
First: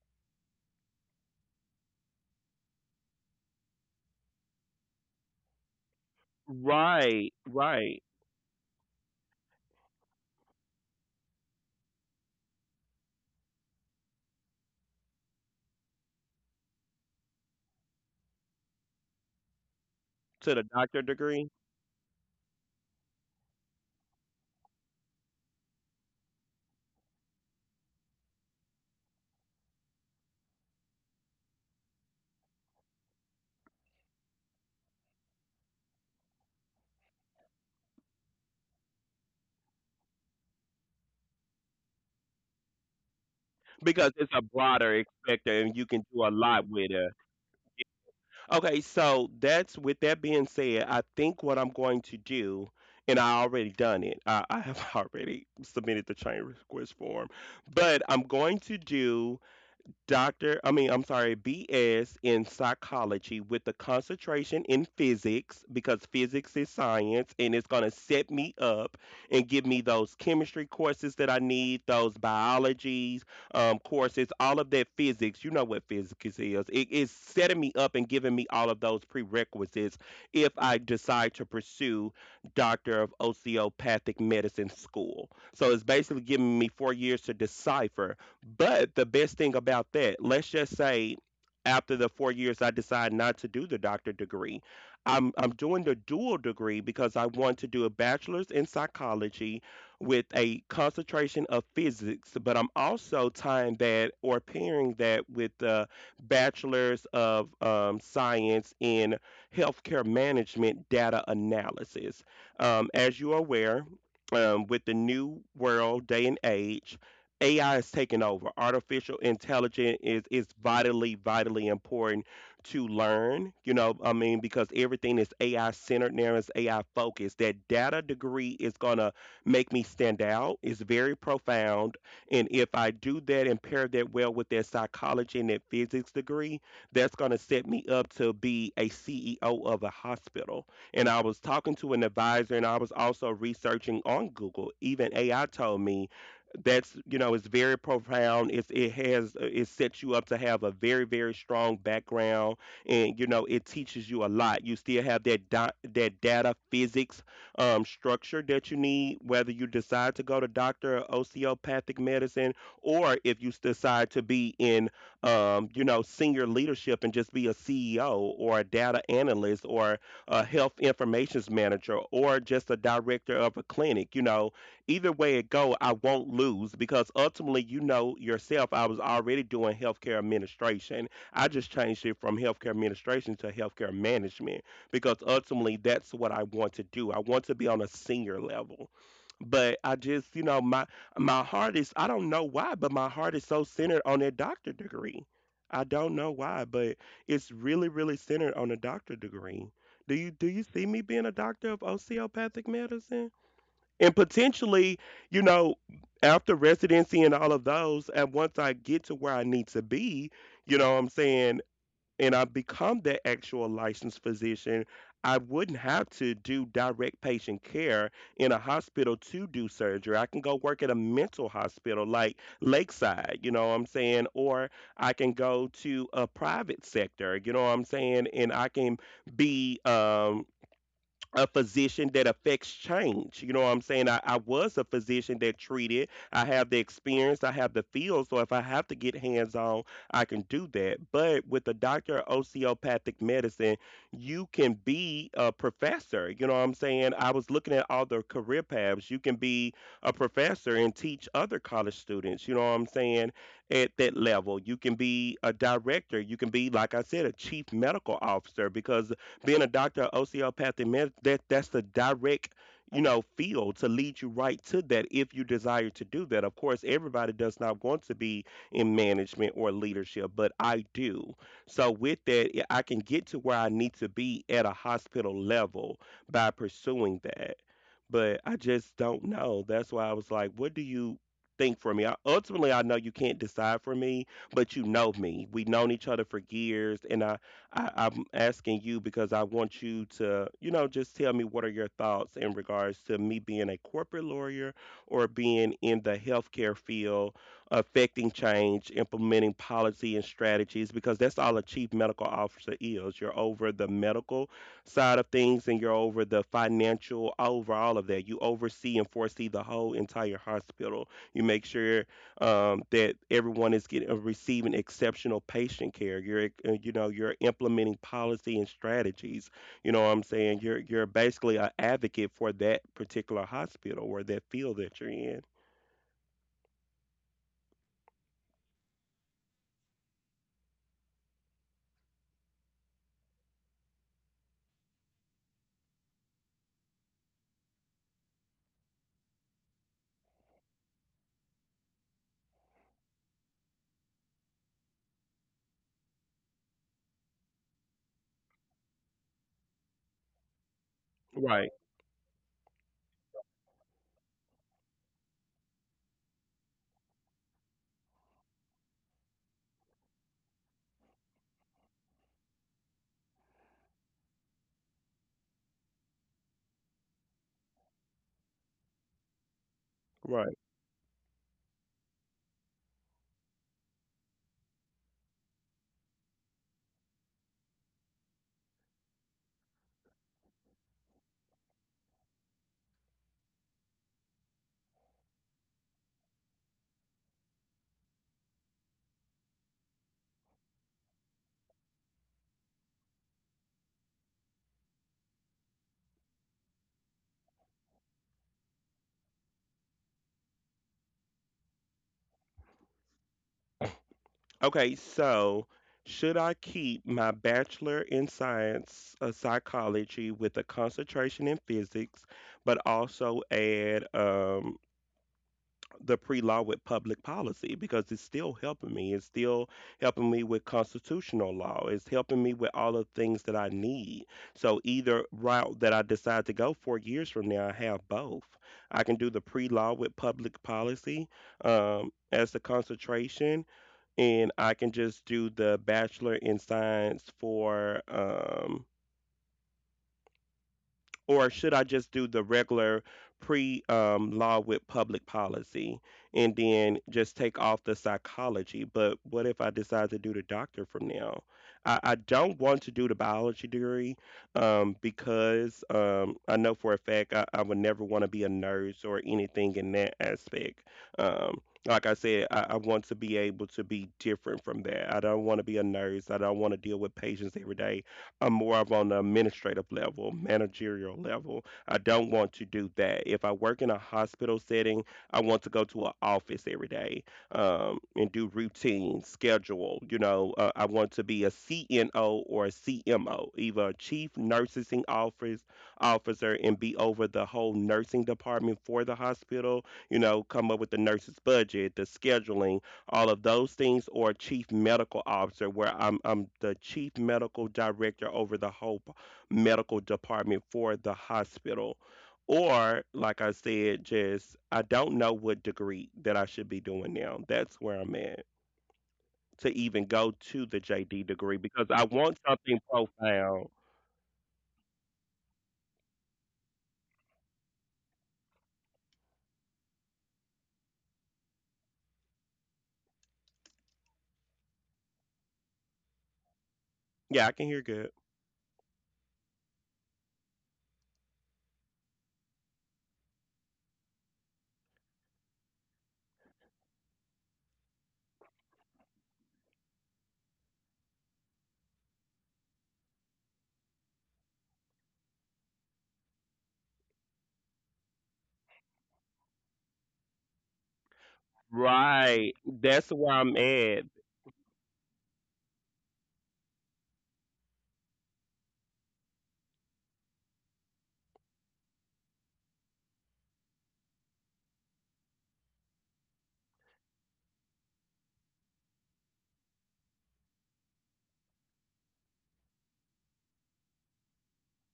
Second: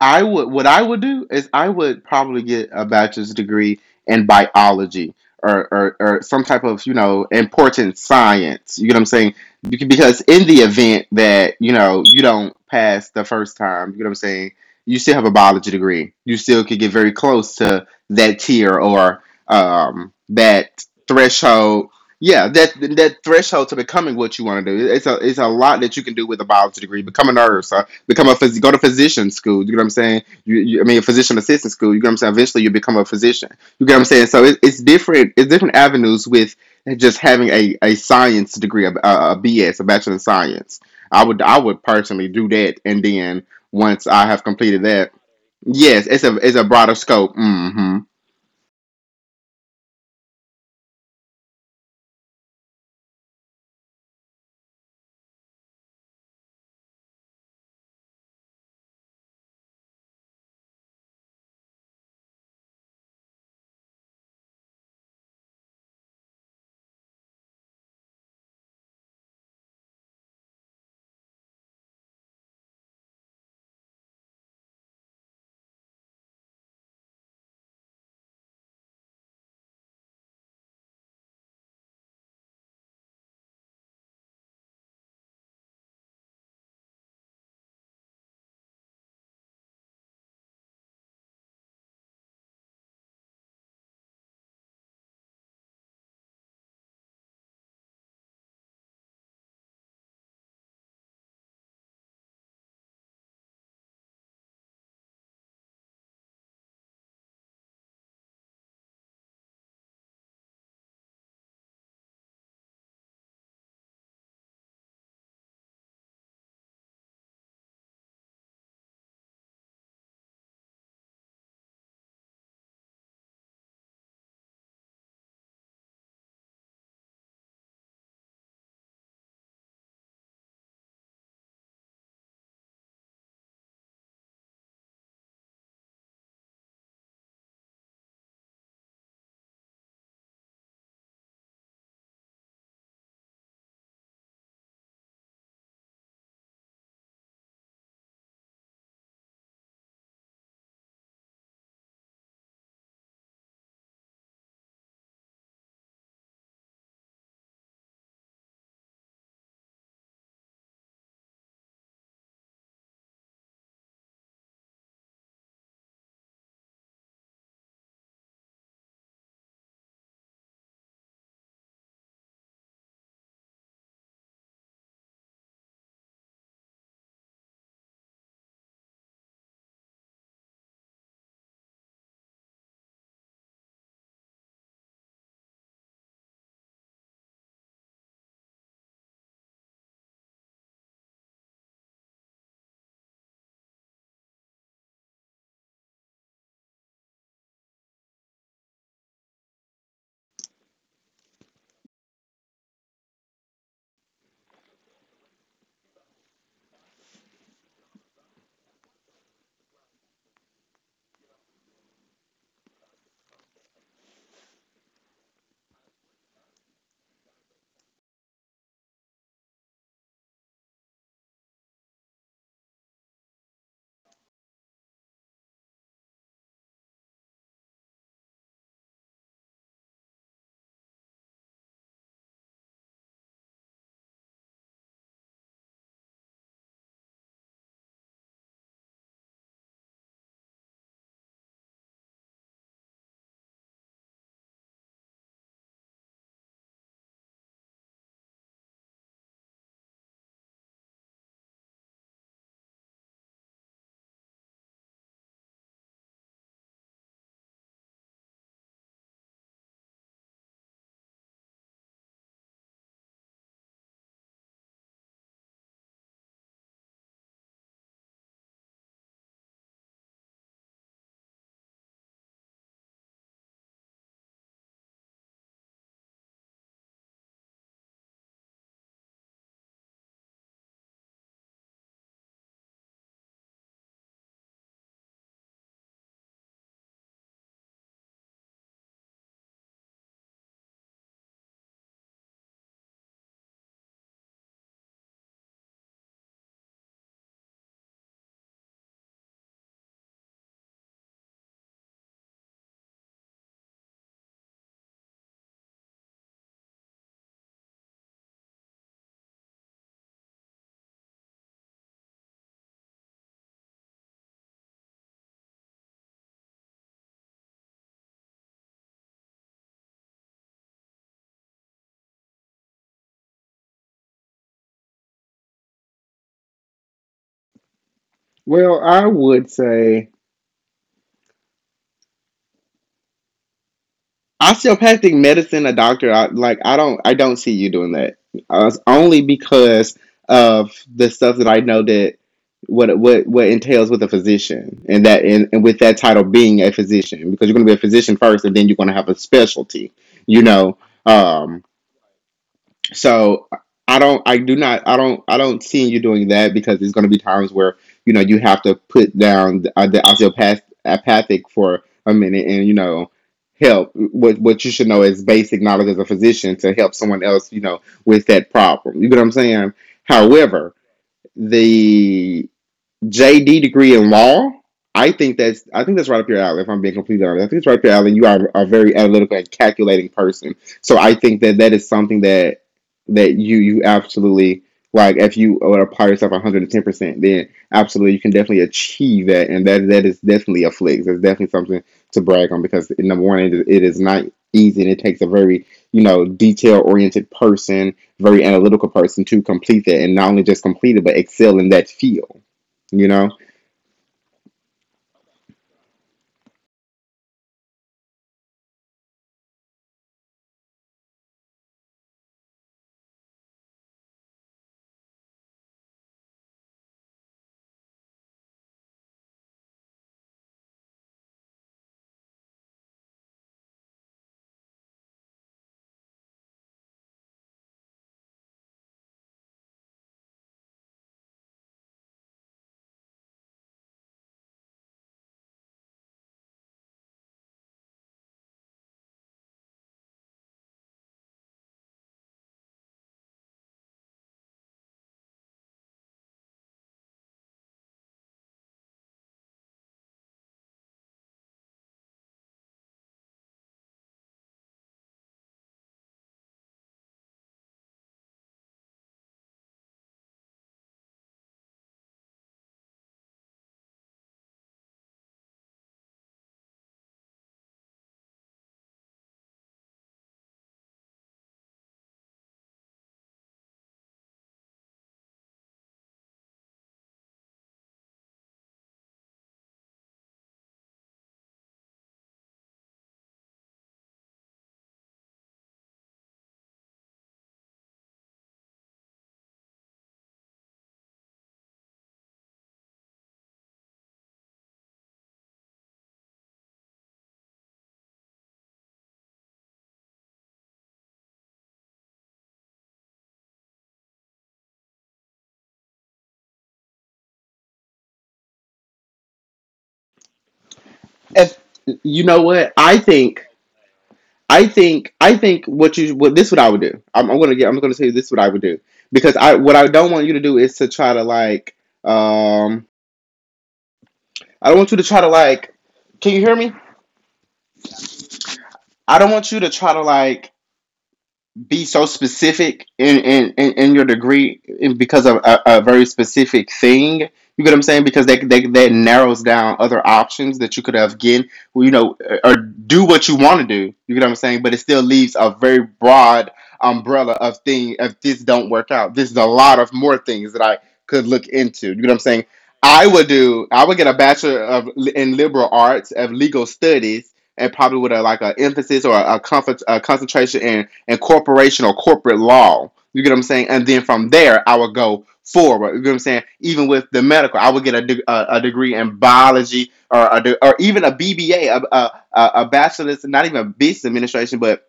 I would what I would do is I would probably get a bachelor's degree in biology or, some type of you know Right, important right. science. You get what I'm saying? Because in the event that you know you don't pass the first time, you get what I'm saying? You still have a biology degree. You still could get very close to that tier or To the that doctor degree, threshold. Yeah, that threshold to becoming what you want to do. It's a lot that you can do with a biology degree. Become a nurse, become a go to physician school. You get what I'm saying? You I mean, a physician assistant school. You get what I'm saying? Eventually, you become a physician. You get what I'm saying? So it's different. It's different avenues with just having a science degree, a BS, a bachelor in science. I would personally do that, and then once because I it's a have completed broader that, expector and you can yes, do it's a a lot with broader it. scope. Hmm. Okay, so that's with that being said, I think what I'm going to do, and I already done it. I have already submitted the change request form, but I'm going to do Doctor, I mean, I'm sorry, BS in psychology with a concentration in physics, because physics is science and it's going to set me up and give me those chemistry courses that I need, those biologies courses, all of that physics. You know what physics is. It is setting me up and giving me all of those prerequisites if I decide to pursue Doctor of Osteopathic Medicine School. So it's basically giving me 4 years to decipher. But the best thing about that, let's just say after the 4 years I decide not to do the doctor degree. I'm doing the dual degree, because I want to do a bachelor's in psychology with a concentration of physics, but I'm also tying that or pairing that with the bachelor's of science in healthcare management data analysis. As you are aware, with the new world day and age, AI is taking over. Artificial intelligence is vitally, vitally important to learn. You know, I mean, because everything is AI centered now, is AI focused. That data degree is gonna make me stand out. It's very profound, and if I do that and pair that well with that psychology and that physics degree, that's gonna set me up to be a CEO of a hospital. And I was talking to an advisor, and I was also researching on Google. Even AI told me that's, you know, it's very profound, it's it has it sets you up to have a very, very strong background, and you know it teaches you a lot. You still have that dot, that data physics structure that you need, whether you decide to go to doctor of osteopathic medicine, or if you decide to be in, you know, senior leadership, and just be a CEO or a data analyst or a health informations manager or just a director of a clinic. You know, either way it go, I won't lose, because ultimately, you know yourself, I was already doing healthcare administration. I just changed it from healthcare administration to healthcare management because ultimately that's what I want to do. I want to be on a senior level. But I just, you know, my heart is, I don't know why, but my heart is so centered on that doctor degree. I don't know why, but it's really, really centered on a doctor degree. Do you see me being a doctor of osteopathic medicine? And potentially, you know, after residency and all of those, and once I get to where I need to be, you know what I'm saying, and I become that actual licensed physician, I wouldn't have to do direct patient care in a hospital to do surgery. I can go work at a mental hospital like Lakeside, you know what I'm saying, or I can go to a private sector, you know what I'm saying, and I can be a physician that affects change. You know what I'm saying? I was a physician that treated. I have the experience, I have the field. So if I have to get hands on, I can do that. But with the doctor of osteopathic medicine, you can be a professor. You know what I'm saying? I was looking at all the career paths. You can be a professor and teach other college students. You know what I'm saying? At that level, you can be a director. You can be, like I said, a chief medical officer, because being a doctor of osteopathic medicine, that's the direct, you know, field to lead you right to that if you desire to do that. Of course, everybody does not want to be in management or leadership, but I do. So with that, yeah, I can get to where I need to be at a hospital level by pursuing that. But I just don't know. That's why I was like, what do you think for me? I, ultimately, I know you can't decide for me, but you know me. We've known each other for years, and I'm asking you because I want you to, you know, just tell me what are your thoughts in regards to me being a corporate lawyer or being in the healthcare field, affecting change, implementing policy and strategies, because that's all a chief medical officer is. You're over the medical side of things and you're over the financial, over all of that. You oversee and foresee the whole entire hospital. You make sure that everyone is getting receiving exceptional patient care. You know, you're implementing policy and strategies. You know what I'm saying you're basically an advocate for that particular hospital or that field that you're in. Well, I would say osteopathic medicine, a doctor, I don't see you doing that. It's only because of the stuff that I know that what entails with a physician, and with that title being a physician, because you're going to be a physician first, and then you're going to have a specialty. You know, um, Right, so I don't, I do not, I don't see you doing that because there's going to be times where you know you have to put down the osteopath apathic for a minute and you know help what you should know is basic knowledge as a physician to help someone else you know with that problem. You get what I'm saying? right. However, the JD degree in law. I think that's right up your alley. If I'm being completely honest, I think it's right up your alley. You are a very analytical and calculating person, so I think that that is something that you absolutely like. If you would apply yourself 110% then absolutely you can definitely achieve that, and that is definitely a flex. That's definitely something to brag on because number one, it is not easy, and it takes a very detail oriented person, very analytical person to complete that, and not only just complete it but excel in that field. You know, Okay, so should I keep my bachelor in science, psychology with a concentration in physics, but also add the pre-law with public policy, because it's still helping me. It's still helping me with constitutional law. It's helping me with all the things that I need. So either route that I decide to go 4 years from now, I have both. I can do the pre-law with public policy as the concentration, and I can just do the bachelor in science for or should I just do the regular pre law with public policy and then just take off the psychology? But what if I decide to do the doctor from now? I don't want to do the biology degree because I know for a fact I would never want to be a nurse or anything in that aspect. Um, like I said, I want to be able to be different from that. I don't want to be a nurse. I don't want to deal with patients every day. I'm more of on the administrative level, managerial level. I don't want to do that. If I work in a hospital setting, I want to go to an office every day and do routine, schedule. You know, I want to be a CNO or a CMO, either a chief nursing officer, and be over the whole nursing department for the hospital. You know, come up with the nurses' budget, the scheduling, all of those things, or chief medical officer, where I'm the chief medical director over the whole medical department for the hospital. Or, like I said, just I don't know what degree that I should be doing now. That's where I'm at to even go to the JD degree if because I you want know something what I think, profound. I think what you what this is what I would do. I'm gonna get. I'm gonna tell you this is what I would do because I what I don't want you to do is to try to Um, I don't want you to try to like. Can you hear me? Yeah, I can hear good. I don't want you to try to like be so specific in in your degree because of a very specific thing. You get what I'm saying? Because that narrows down other options that you could have given, well, you know, or do what you want to do. You get what I'm saying? But it still leaves a very broad umbrella of thing. If this don't work out, this is a lot of more things that I could look into. You get what I'm saying? Right. I That's would where I'm do. I would at. get a bachelor of in liberal arts of legal studies, and probably with a like an emphasis or a concentration in and corporation or corporate law. You get what I'm saying? And then from there, I would go forward. You get what I'm saying? Even with the medical, I would get a degree in biology or a or even a BBA, a bachelor's, not even a business administration, but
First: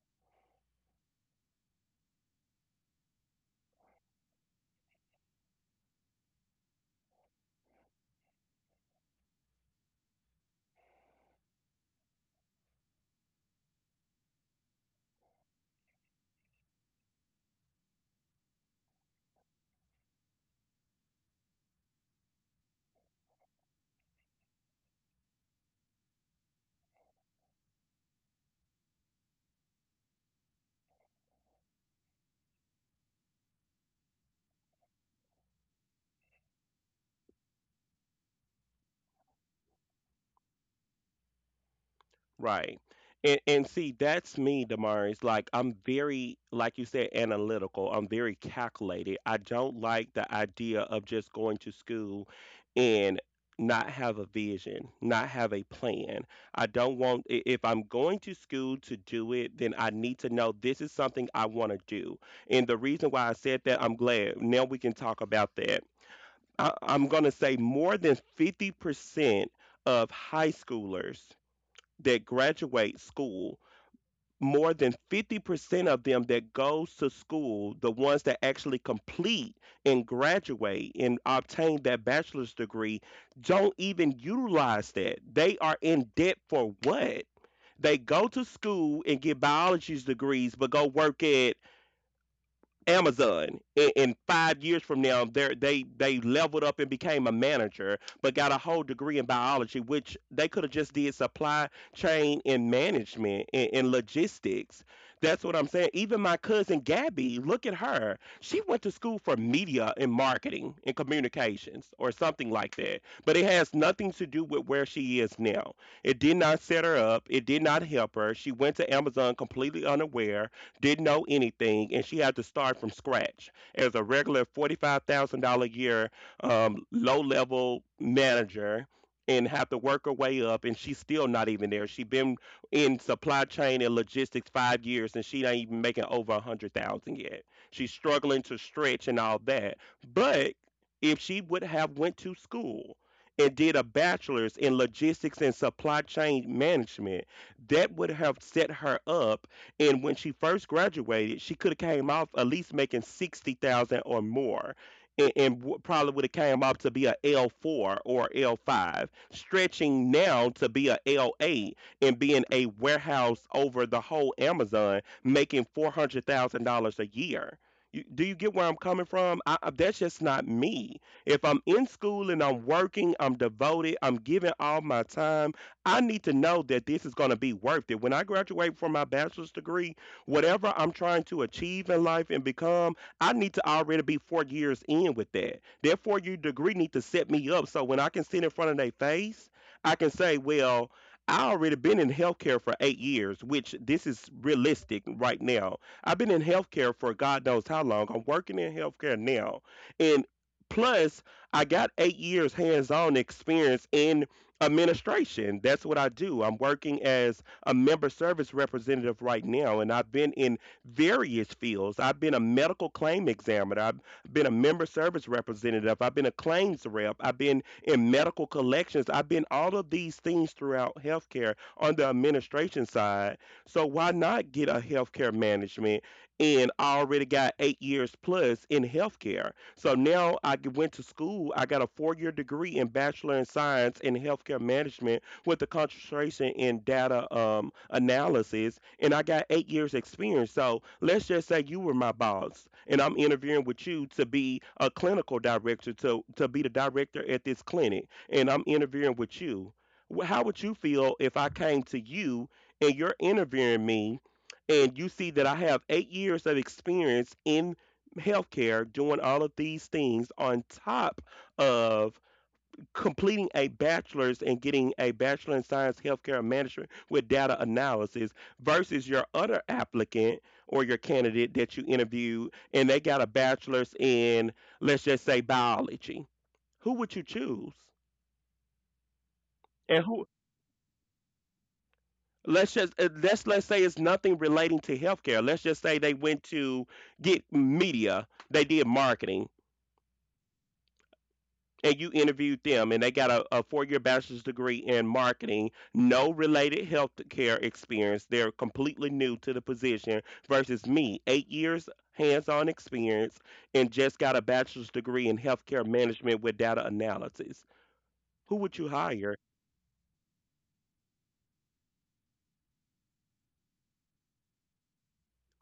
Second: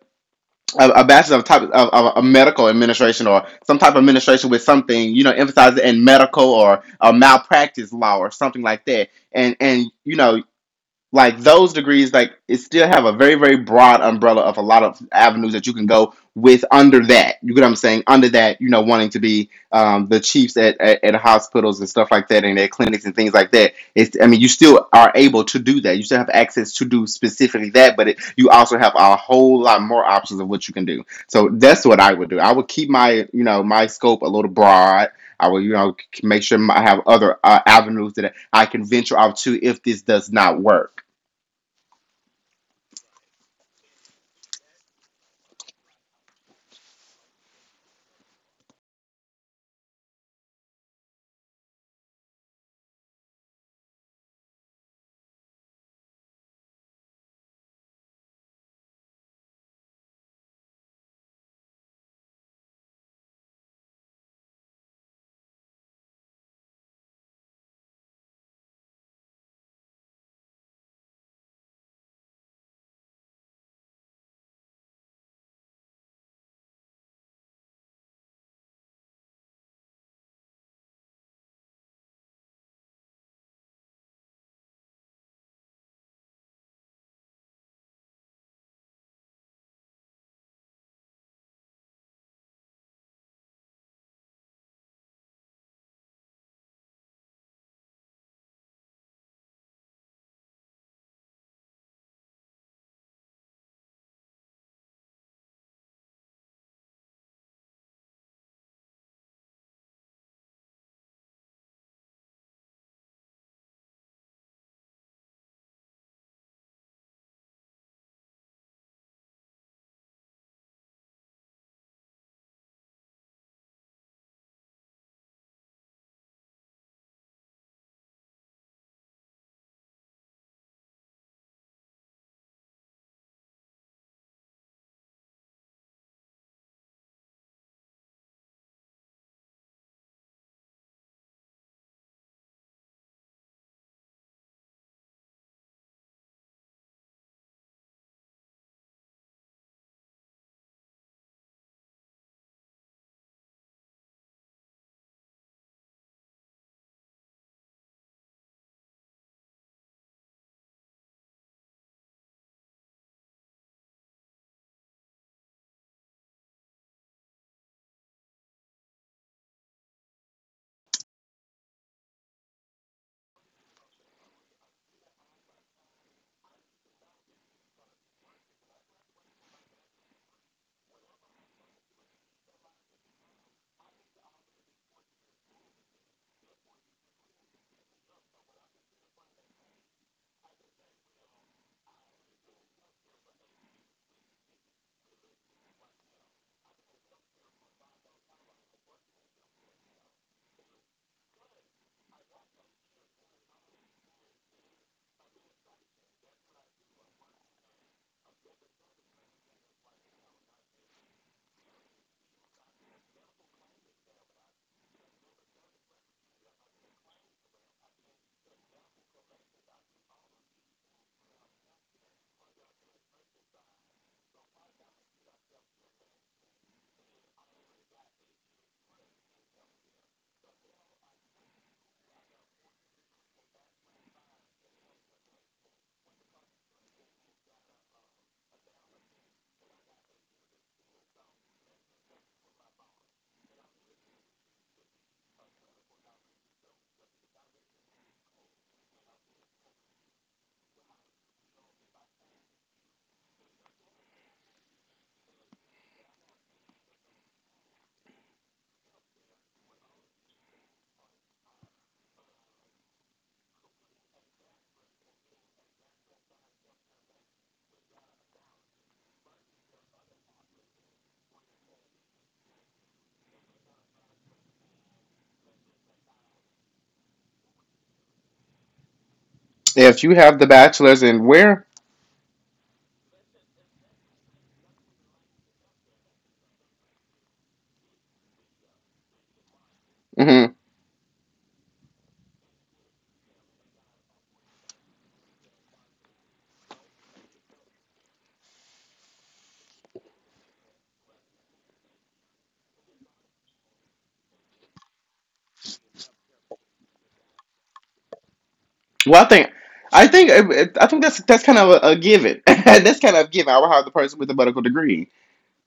a bachelor of type of a medical administration or some type of administration with something, you know, emphasized in medical or a malpractice law or something like that. And you know, like those degrees like it still have a very broad umbrella of a lot of avenues that you can go with under that. You get what I'm saying? Under that, you know, wanting to be the chiefs at, at hospitals and stuff like that and their clinics and things like that. It's, I mean, you still are able to do that. You still have access to do specifically that, but it, you also have a whole lot more options of what you can do. So that's what I would do. I would keep my, you know, my scope a little broad. I will, you know, make sure I have other avenues that I can venture out to if this does not work. Right. And see, that's me, Damaris. Like I'm very, like you said, analytical. I'm very calculated. I don't like the idea of just going to school and not have a vision, not have a plan. I don't want if I'm going to school to do it, then I need to know this is something I want to do. And the reason why I said that, I'm glad now we can talk about that. I'm gonna say more than 50% of high schoolers that graduate school, more than 50% of them that goes to school, the ones that actually complete and graduate and obtain that bachelor's degree, don't even utilize that. They are in debt for what? They go to school and get biology's degrees, but go work at Amazon in 5 years from now, they leveled up and became a manager, but got a whole degree in biology, which they could have just did supply chain and management and logistics. That's what I'm saying. Even my cousin Gabby, look at her. She went to school for media and marketing and communications or something like that. But it has nothing to do with where she is now. It did not set her up. It did not help her. She went to Amazon completely unaware, didn't know anything, and she had to start from scratch as a regular $45,000 a year low level manager, and have to work her way up, and she's still not even there. She's been in supply chain and logistics 5 years and she ain't even making over 100,000 yet. She's struggling to stretch and all that. But if she would have went to school and did a bachelor's in logistics and supply chain management, that would have set her up, and when she first graduated, she could have came off at least making 60,000 or more, and probably would have came off to be a L4 or L5, stretching now to be a L8 and being a warehouse over the whole Amazon making $400,000 a year. Do you get where I'm coming from? That's just not me. If I'm in school and I'm working, I'm devoted, I'm giving all my time. I need to know that this is going to be worth it. When I graduate from my bachelor's degree, whatever I'm trying to achieve in life and become, I need to already be 4 years in with that. That 4 year degree need to set me up so when I can sit in front of their face, I can say, well, I already been in healthcare for 8 years, which this is realistic right now. I've been in healthcare for God knows how long. I'm working in healthcare now. And plus, I got 8 years hands on experience in administration. That's what I do. I'm working as a member service representative right now, and I've been in various fields. I've been a medical claim examiner, I've been a member service representative, I've been a claims rep, I've been in medical collections, I've been all of these things throughout healthcare on the administration side. So, why not get a healthcare management? And I already got 8 years plus in healthcare. So now I went to school. I got a 4-year degree in bachelor in science in healthcare management with a concentration in data analysis, and I got 8 years experience. So let's just say you were my boss, and I'm interviewing with you to be a clinical director, to be the director at this clinic, and I'm interviewing with you. How would you feel if I came to you and you're interviewing me? And you see that I have 8 years of experience in healthcare, doing all of these things on top of completing a bachelor's and getting a bachelor in science healthcare management with data analysis, versus your other applicant or your candidate that you interviewed and they got a bachelor's in, let's just say, biology. Who would you choose? If And you who, have the bachelor's in where? let's just let's say it's nothing relating to healthcare. Let's just say they went to get media, they did marketing, Hmm. and you interviewed them and they got a 4-year bachelor's degree in marketing, no related healthcare experience, they're completely new to the position, versus me, 8 years hands-on experience, and just got a bachelor's degree in healthcare management with data analysis. Who would you Well, hire? I think, I think that's kind of a given. That's kind of a given. I will have the person with the medical degree.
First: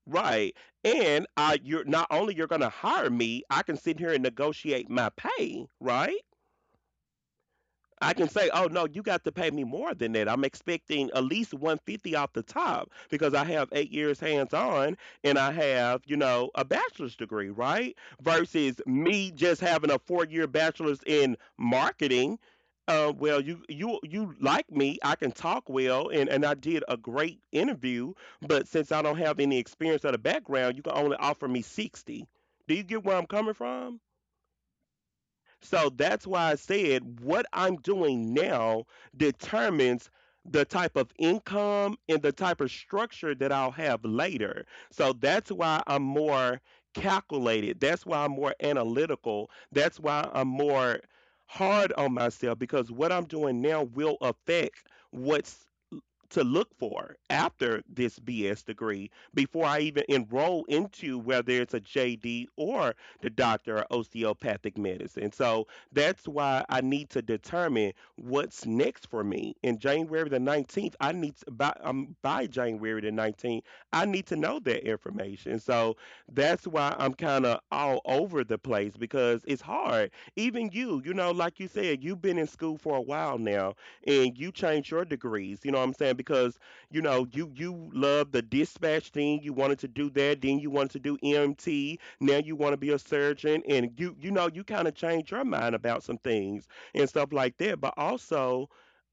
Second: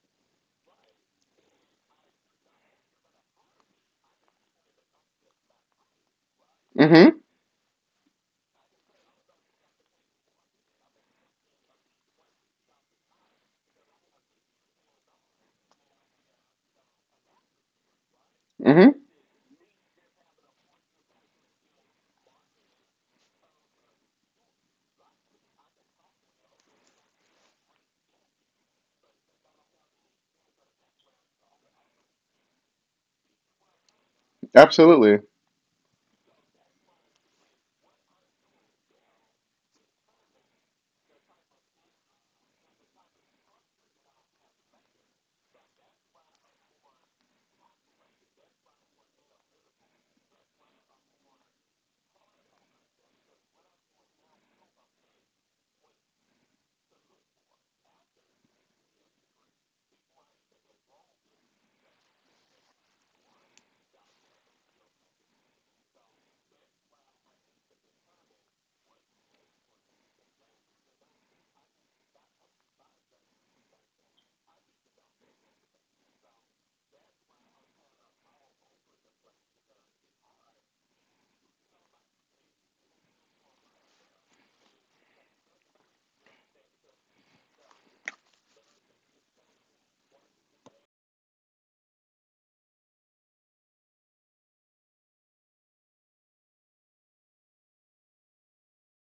Right. And I, you're not only you're going to hire me, I can sit here and negotiate my pay, right? Hmm. I can say, oh no, you got to pay me more than that. I'm expecting at least 150 off the top because I have 8 years hands on and I have a bachelor's degree, right? Versus Hmm. me just having a 4 year bachelor's in marketing. Well, you like me. I can talk well, and I did a great interview. But since I don't have any experience or the background, you can only offer me 60. Do you get where I'm coming from? Absolutely. So that's why I said what I'm doing now determines the type of income and the type of structure that I'll have later. So that's why I'm more calculated. That's why I'm more analytical. That's why I'm more hard on myself, because what I'm doing now will affect what's to look for after this BS degree before I even enroll into whether it's a JD or the doctor of osteopathic medicine. So that's why I need to determine what's next for me. In January the 19th, I need to, by January the 19th, I need to know that information. So that's why I'm kind of all over the place, because it's hard. Even you, you know, like you said, you've been in school for a while now and you change your degrees. You know what I'm saying? Because you know you love the dispatch thing. You wanted to do that. Then you wanted to do EMT. Now you want to be a surgeon, and you know you kind of change your mind about some things and stuff like that. But also,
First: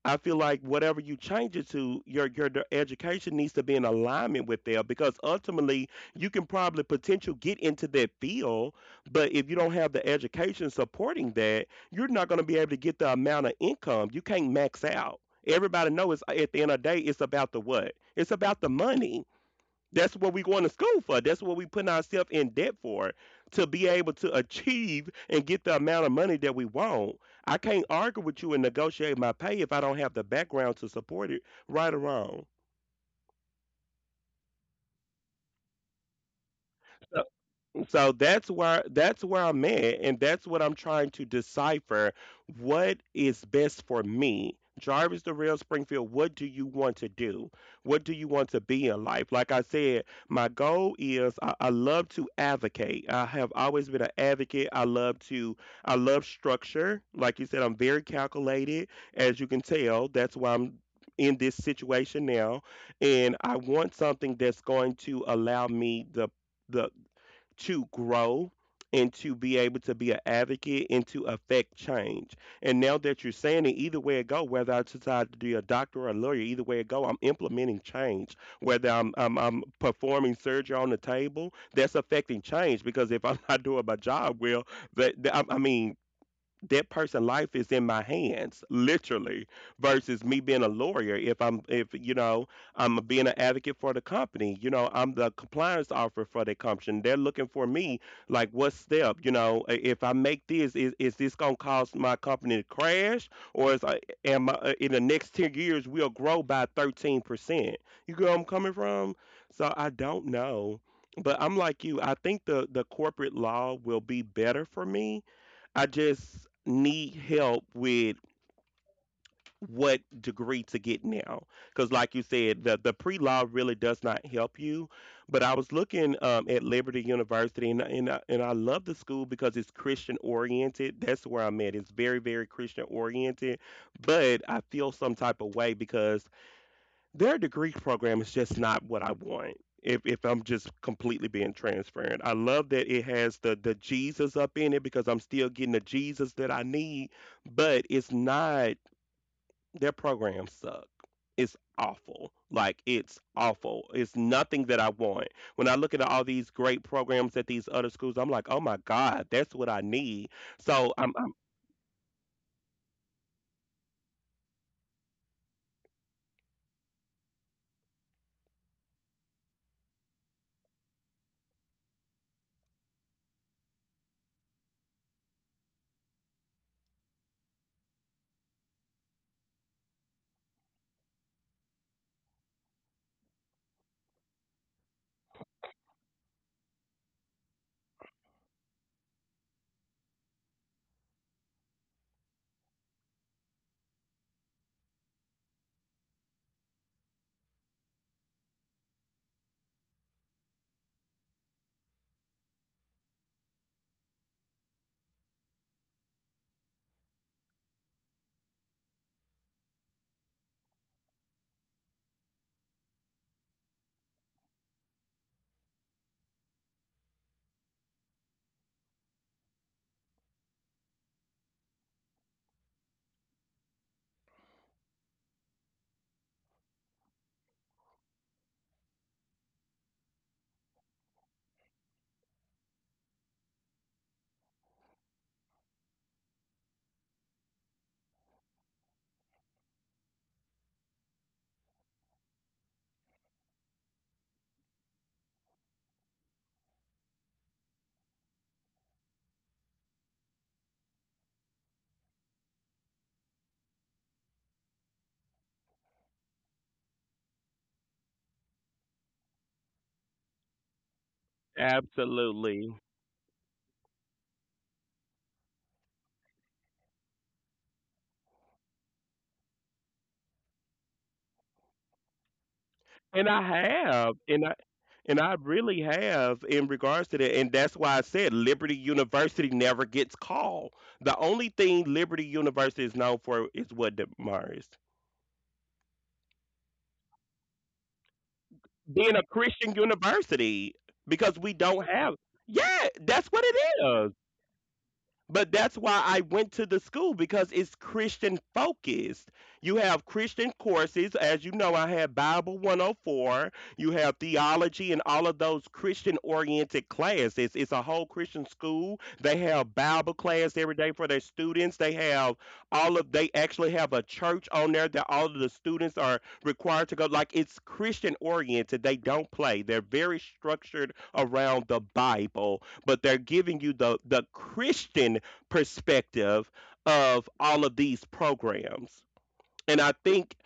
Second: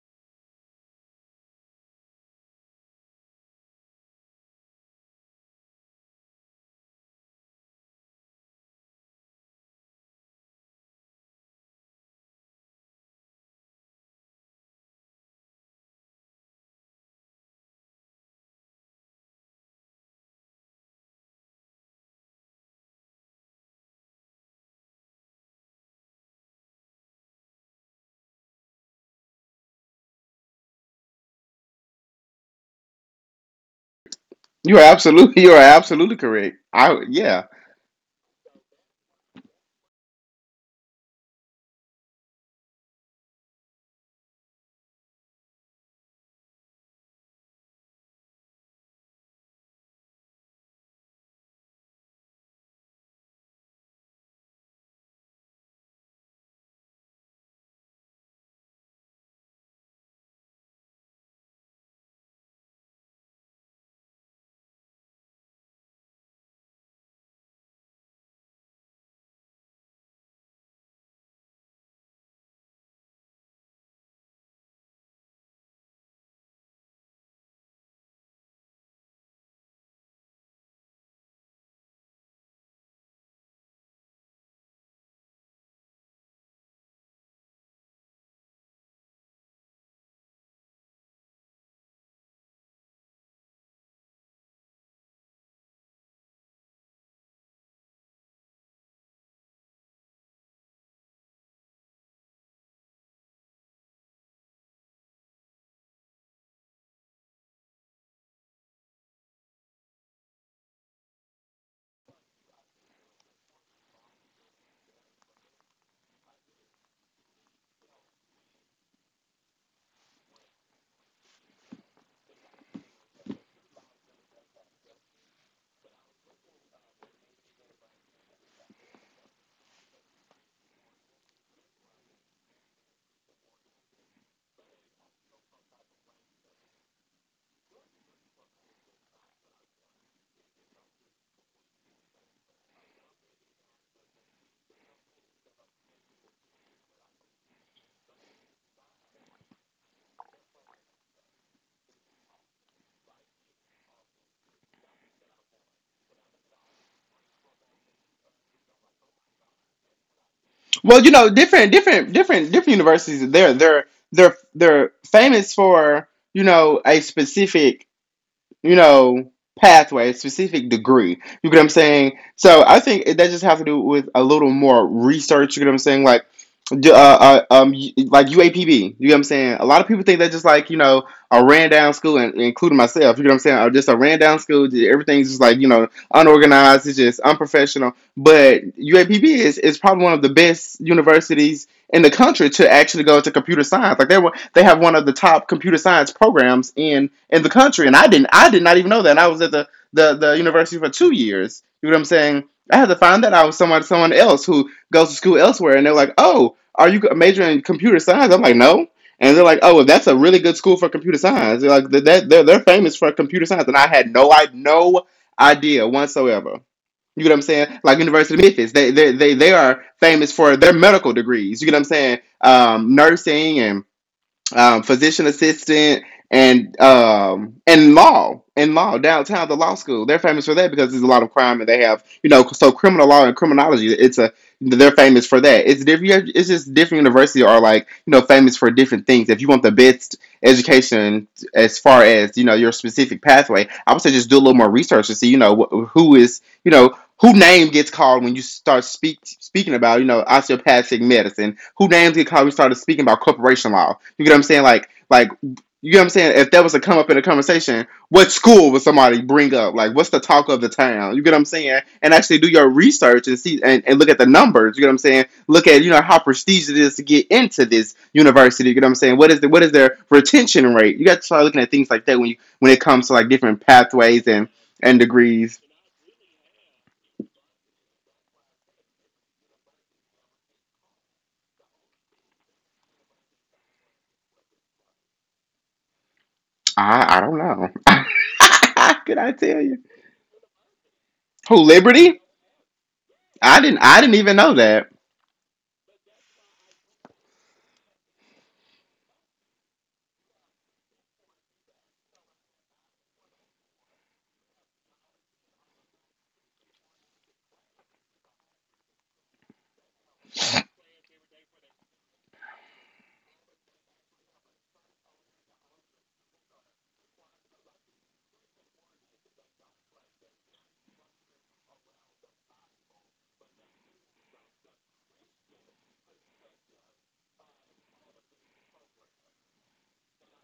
I feel like whatever you change it to, your education needs to be in alignment with that, because ultimately you can probably potential get into that field, but if you don't have the education supporting that, you're not going to be able to get the amount of income. You can't max out. Everybody knows at the end of the day, it's about the what? It's about the money. That's what we going to school for. That's what we putting ourselves in debt for, to be able to achieve and get the amount of money that we want. I can't argue with you and negotiate my pay if I don't have the background to support it, right or wrong. You are absolutely, you are absolutely correct. I yeah. So that's where I'm at, and that's what I'm trying to decipher. What is best for me, Jarvis the Real Springfield? What do you want to do? What do you want to be in life? Like I said, my goal is, I love to advocate. I have always been an advocate. I love to, I love structure. Like you said, I'm very calculated, as you can tell. That's why I'm in this situation now, and I want something that's going to allow me the, to grow and to be able to be an advocate and to affect change. And now that you're saying it, either way it go, whether I decide to be a doctor or a lawyer, either way it go, I'm implementing change. Whether I'm performing surgery on the table, that's affecting change, because if I'm not doing my job well, I mean that person's life is in my hands literally, versus me being a lawyer. If you know, I'm being an advocate for the company, you know, I'm the compliance officer for the company, they're looking for me, like, what step, you know, if I make this, is this going to cause my company to crash, or is I, am I, in the next 10 years we'll grow by 13%? You get where I'm coming from? So I don't know, but I'm like you, I think the corporate law will be better for me. I just need help with what degree to get now. Because, like you said, the pre law really does not help you. But I was looking at Liberty University, and I love the school because it's Christian oriented. That's where I'm at. It's very, very Christian oriented. But I feel some type of way because their degree program is just not what I want. If I'm just completely being transparent, I love that it has the Jesus up in it because I'm still getting the Jesus that I need, but it's not, their program suck. It's awful. Like, it's awful. It's nothing that I want. When I look at all these great programs at these other schools, I'm like, "Oh my god, that's what I need." So, Well, I'm, you I'm know, different universities. They're famous for a specific you know, pathway, a specific degree. You get what I'm saying? So I think that just has to do with a little more research. You get what I'm saying? Uh, uh, um, like UAPB. You know what I'm saying? A lot of people think that just like, you know, a ran down school, and including myself. You know what I'm saying? Or just a ran down school. Everything's just like, you know, unorganized. It's just unprofessional. But UAPB is probably one of the best universities in the country to actually go to computer science. Like they have one of the top computer science programs in the country, and I did not even know that. And I was at the university for 2 years. You know what I'm saying? I had to find that out with someone else who goes to school elsewhere, and they're like, "Oh, are you majoring in computer science?" I'm like, "No." And they're like, "Oh, well, that's a really good school for computer science." They're like, "That they're famous for computer science," and I had no idea whatsoever. You get what I'm saying? Like University of Memphis, they are famous for their medical degrees. You get what I'm saying? Nursing and physician assistant and law downtown the law school. They're famous for that because there's a lot of crime and they have, you know, so criminal law and criminology. It's a they're famous for that. It's different. Yeah, it's just different universities are like, you know, famous for different things. If you want the best education as far as, you know, your specific pathway, I would say just do a little more research to see, you know, who is, you know, who name gets called when you start speaking about, you know, osteopathic medicine? Who names get called when you started speaking about corporation law? You get what I'm saying? You know what I'm saying? If that was to come up in a conversation, what school would somebody bring up? Like, what's the talk of the town? You get what I'm saying? And actually do absolutely. your research and see and, look at the numbers. You get what I'm saying? Look at, you know, how prestigious it is to get into this university. You get what I'm saying? What is their retention rate? You got to start looking at things like that when you when it comes to And like I different have, pathways and I and and I degrees. really have, in regards to that, and that's why I said Liberty University never gets called. The only thing Liberty University is known for is what, Damaris, I don't know. being a Could I tell Christian you? university because we Who don't have. Liberty? Yeah, that's what it I is. didn't even know that. But that's why I went to the school because it's Christian focused. You have Christian courses. As you know, I had Bible 104. You have theology and all of those Christian oriented classes. It's a whole Christian school. They have Bible class every day for their students. They have all of, they actually have a church on there that all of the students are required to go. Like, it's Christian oriented. They don't play, they're very structured around the Bible but they're giving you the Christian perspective of all of these programs. And I think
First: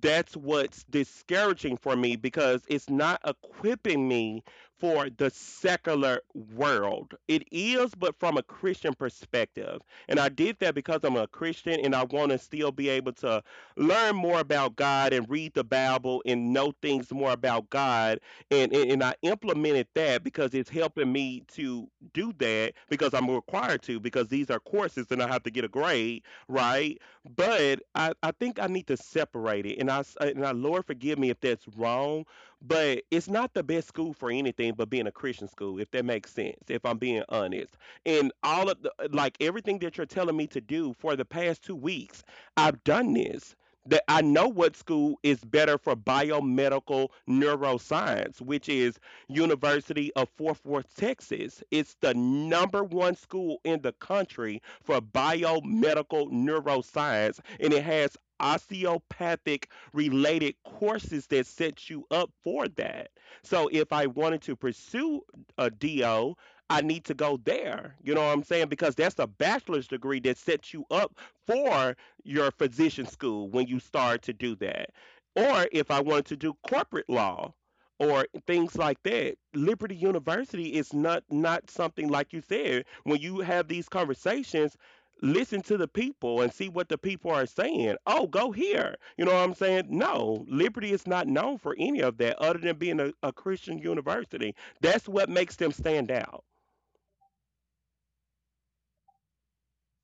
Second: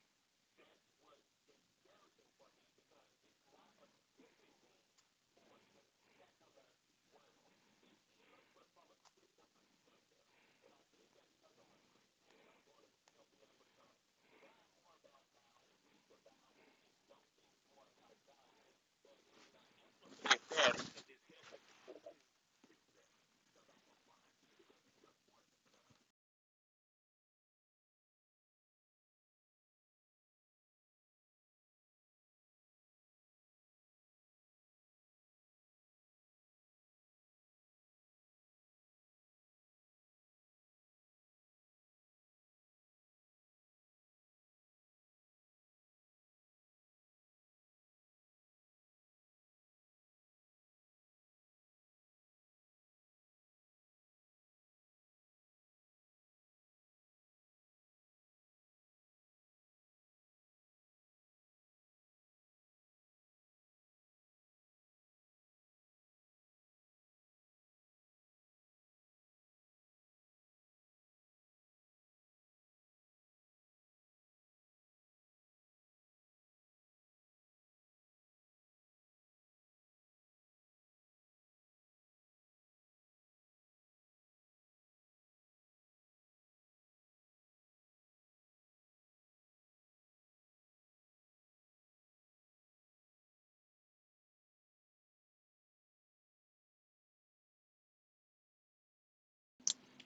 that's what's discouraging for me because it's not equipping me for the secular world. It is, but from a Christian perspective. And I did that because I'm a Christian and I want to still be able to learn more about God and read the Bible and know things more about God. And I implemented that because it's helping me to do that because I'm required to, because these are courses and I have to get a grade, right? But I think I need to separate it. And I Lord forgive me if that's wrong, but it's not the best school for anything but being a Christian school, if that makes sense. If I'm being honest, and all of the like everything that you're telling me to do for the past two weeks, I've done this. That I know what school is better for biomedical neuroscience, which is University of Fort Worth, Texas. It's the number one school in the country for biomedical neuroscience, and it has osteopathic related courses that set you up for that. So if I wanted to pursue a DO, I need to go there. You know what I'm saying? Because that's a bachelor's degree that sets you up for your physician school when you start to do that. Or if I wanted to do corporate law, or things like that. Liberty University is not something like you said. When you have these conversations, listen to the people and see what the people are saying. Oh, go here. You know what I'm saying? No, Liberty is not known for any of that other than being a Christian university. That's what makes them stand out.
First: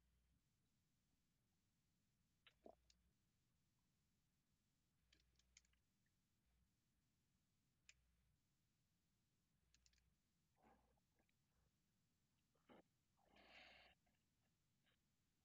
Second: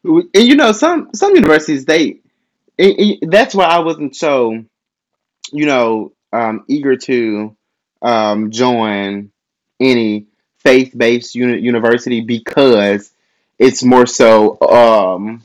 And you know some universities they that's why I wasn't so, you know, eager to join any faith based university because it's more so,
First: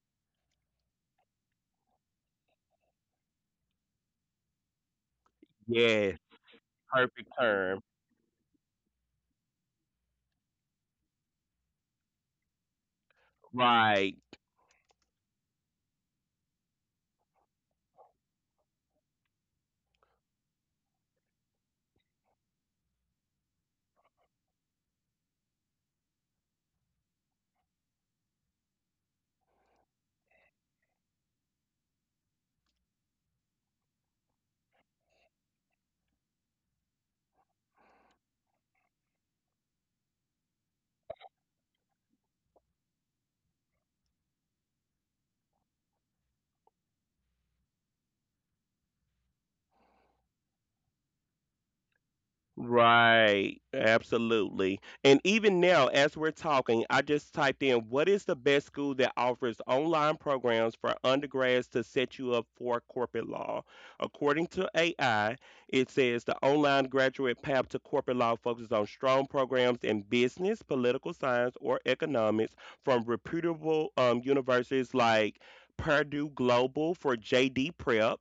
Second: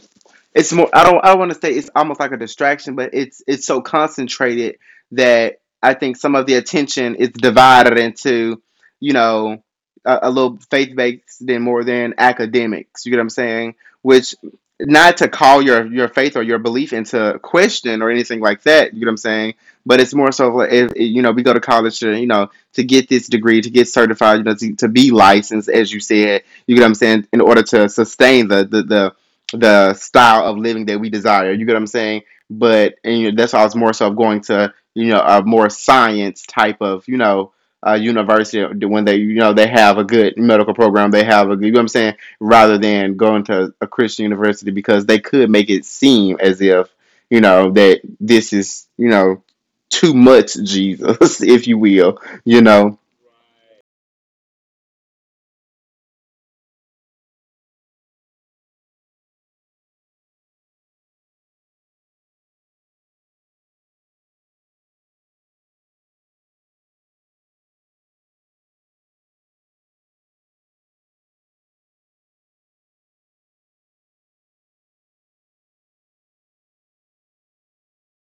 it's more, I don't, I don't want to say it's almost like a distraction, but it's so concentrated that I think Yes, some of the attention perfect is term. divided into, you know, a little faith-based than more than academics. You get what I'm saying? Right. Which, not to call your faith or your belief into question or anything like that. You get what I'm saying? But it's more so like if, you know, we go to college to, you know, to get this degree to get certified, you know, to be licensed, as you said. You get what I'm saying? In order to sustain the the style of living that we desire. You get what I'm saying? But and you know, that's why I was more so going to, you know, a more science type of, you know, university when they, you know, they have a good medical program, they have a good, you know what I'm saying, rather than going to a Christian university because they could make it seem as if, you know, that this is, you know, too much Jesus, if you will, you know. Right, absolutely. And even now, as we're talking, I just typed in what is the best school that offers online programs for undergrads to set you up for corporate law? According to AI, it says the online graduate path to corporate law focuses on strong programs in business, political science, or economics from reputable universities like Purdue Global for JD Prep.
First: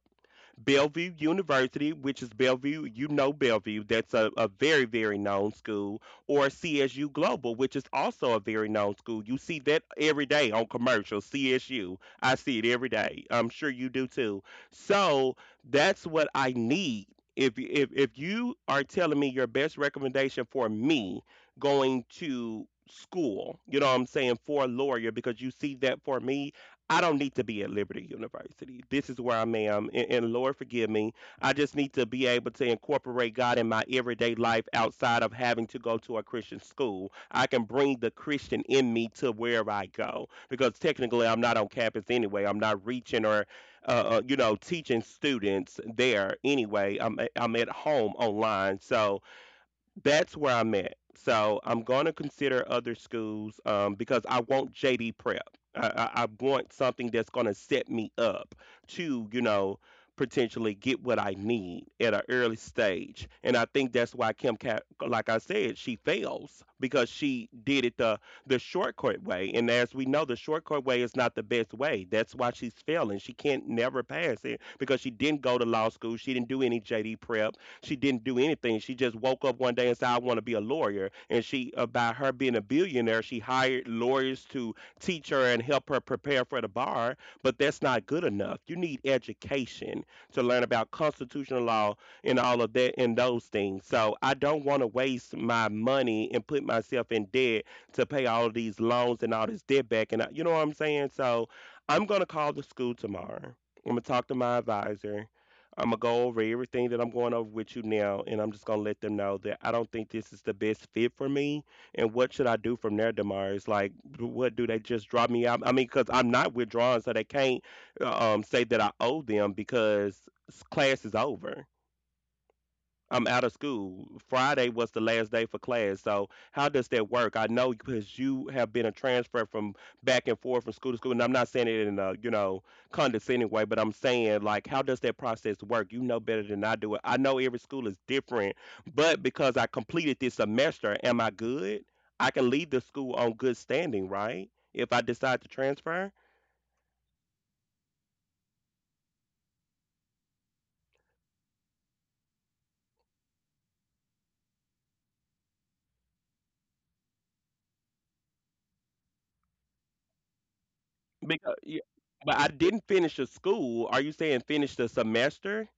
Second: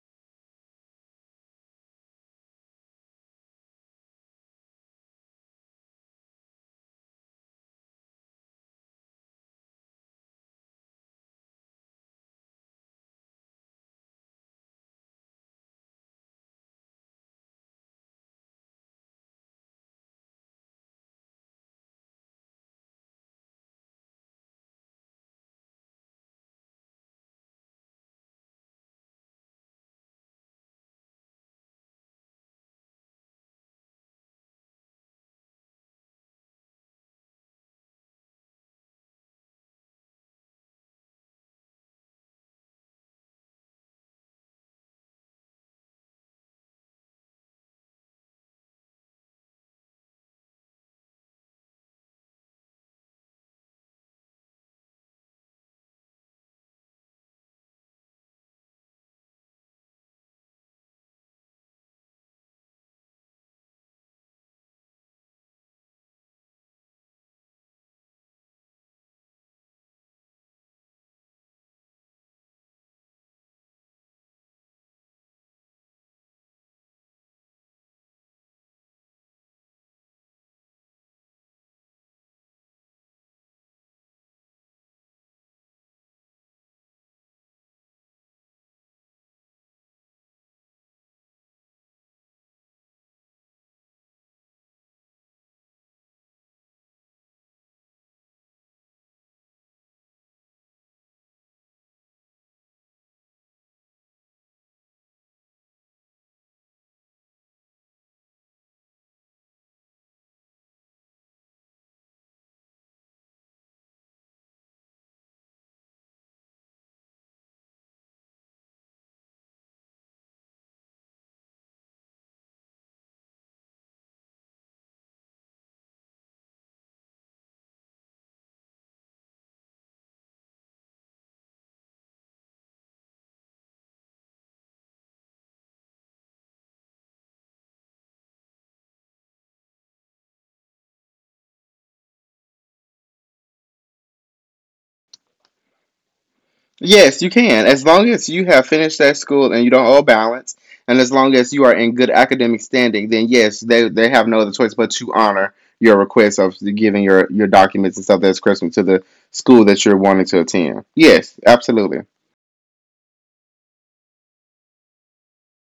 Bellevue University, which is Bellevue, you know Bellevue, that's a very, very known school, or CSU Global, which is also a very known school. You see that every day on commercials, CSU. I see it every day. I'm sure you do too. So that's what I need. If you are telling me your best recommendation for me going to school, you know what I'm saying, for a lawyer, because you see that for me, I don't need to be at Liberty University. This is where I am. And Lord, forgive me. I just need to be able to incorporate God in my everyday life outside of having to go to a Christian school. I can bring the Christian in me to where I go because technically I'm not on campus anyway. I'm not reaching or, you know, teaching students there anyway. I'm at home online. So, that's where I'm at. So I'm going to consider other schools because I want JD prep. I want something that's going to set me up to, you know, potentially get what I need at an early stage. And I think that's why Kim, like I said, she fails because she did it the shortcut way. And as we know, the shortcut way is not the best way. That's why she's failing. She can't never pass it because she didn't go to law school. She didn't do any JD prep, she didn't do anything. She just woke up one day and said, I want to be a lawyer. And she, by her being a billionaire, she hired lawyers to teach her and help her prepare for the bar. But that's not good enough. You need education to learn about constitutional law and all of that and those things. So I don't want to waste my money and put myself in debt to pay all of these loans and all this debt back. And I, you know what I'm saying? So I'm going to call the school tomorrow. I'm going to talk to my advisor. I'm gonna go over everything that I'm going over with you now, and I'm just gonna let them know that I don't think this is the best fit for me. And what should I do from there, Damaris? Like, what do they just drop me out? I mean, because I'm not withdrawing, so they can't say that I owe them because class is over. I'm out of school. Friday was the last day for class. So how does that work? I know because you have been a transfer from back and forth from school to school, and I'm not saying it in a you know condescending way, but I'm saying like how does that process work? You know better than I do it. I know every school is different, but because I completed this semester, am I good? I can leave the school on good standing, right? If I decide to transfer. Yes, you can. As long as you have finished that school and you don't owe a balance, and as long as you are in good academic standing, then yes, they have no other choice but to honor your request of giving your documents and stuff that's Christmas to the school that you're wanting to attend. Yes, Because, yeah, absolutely. but I didn't finish the school. Are you saying finish the semester?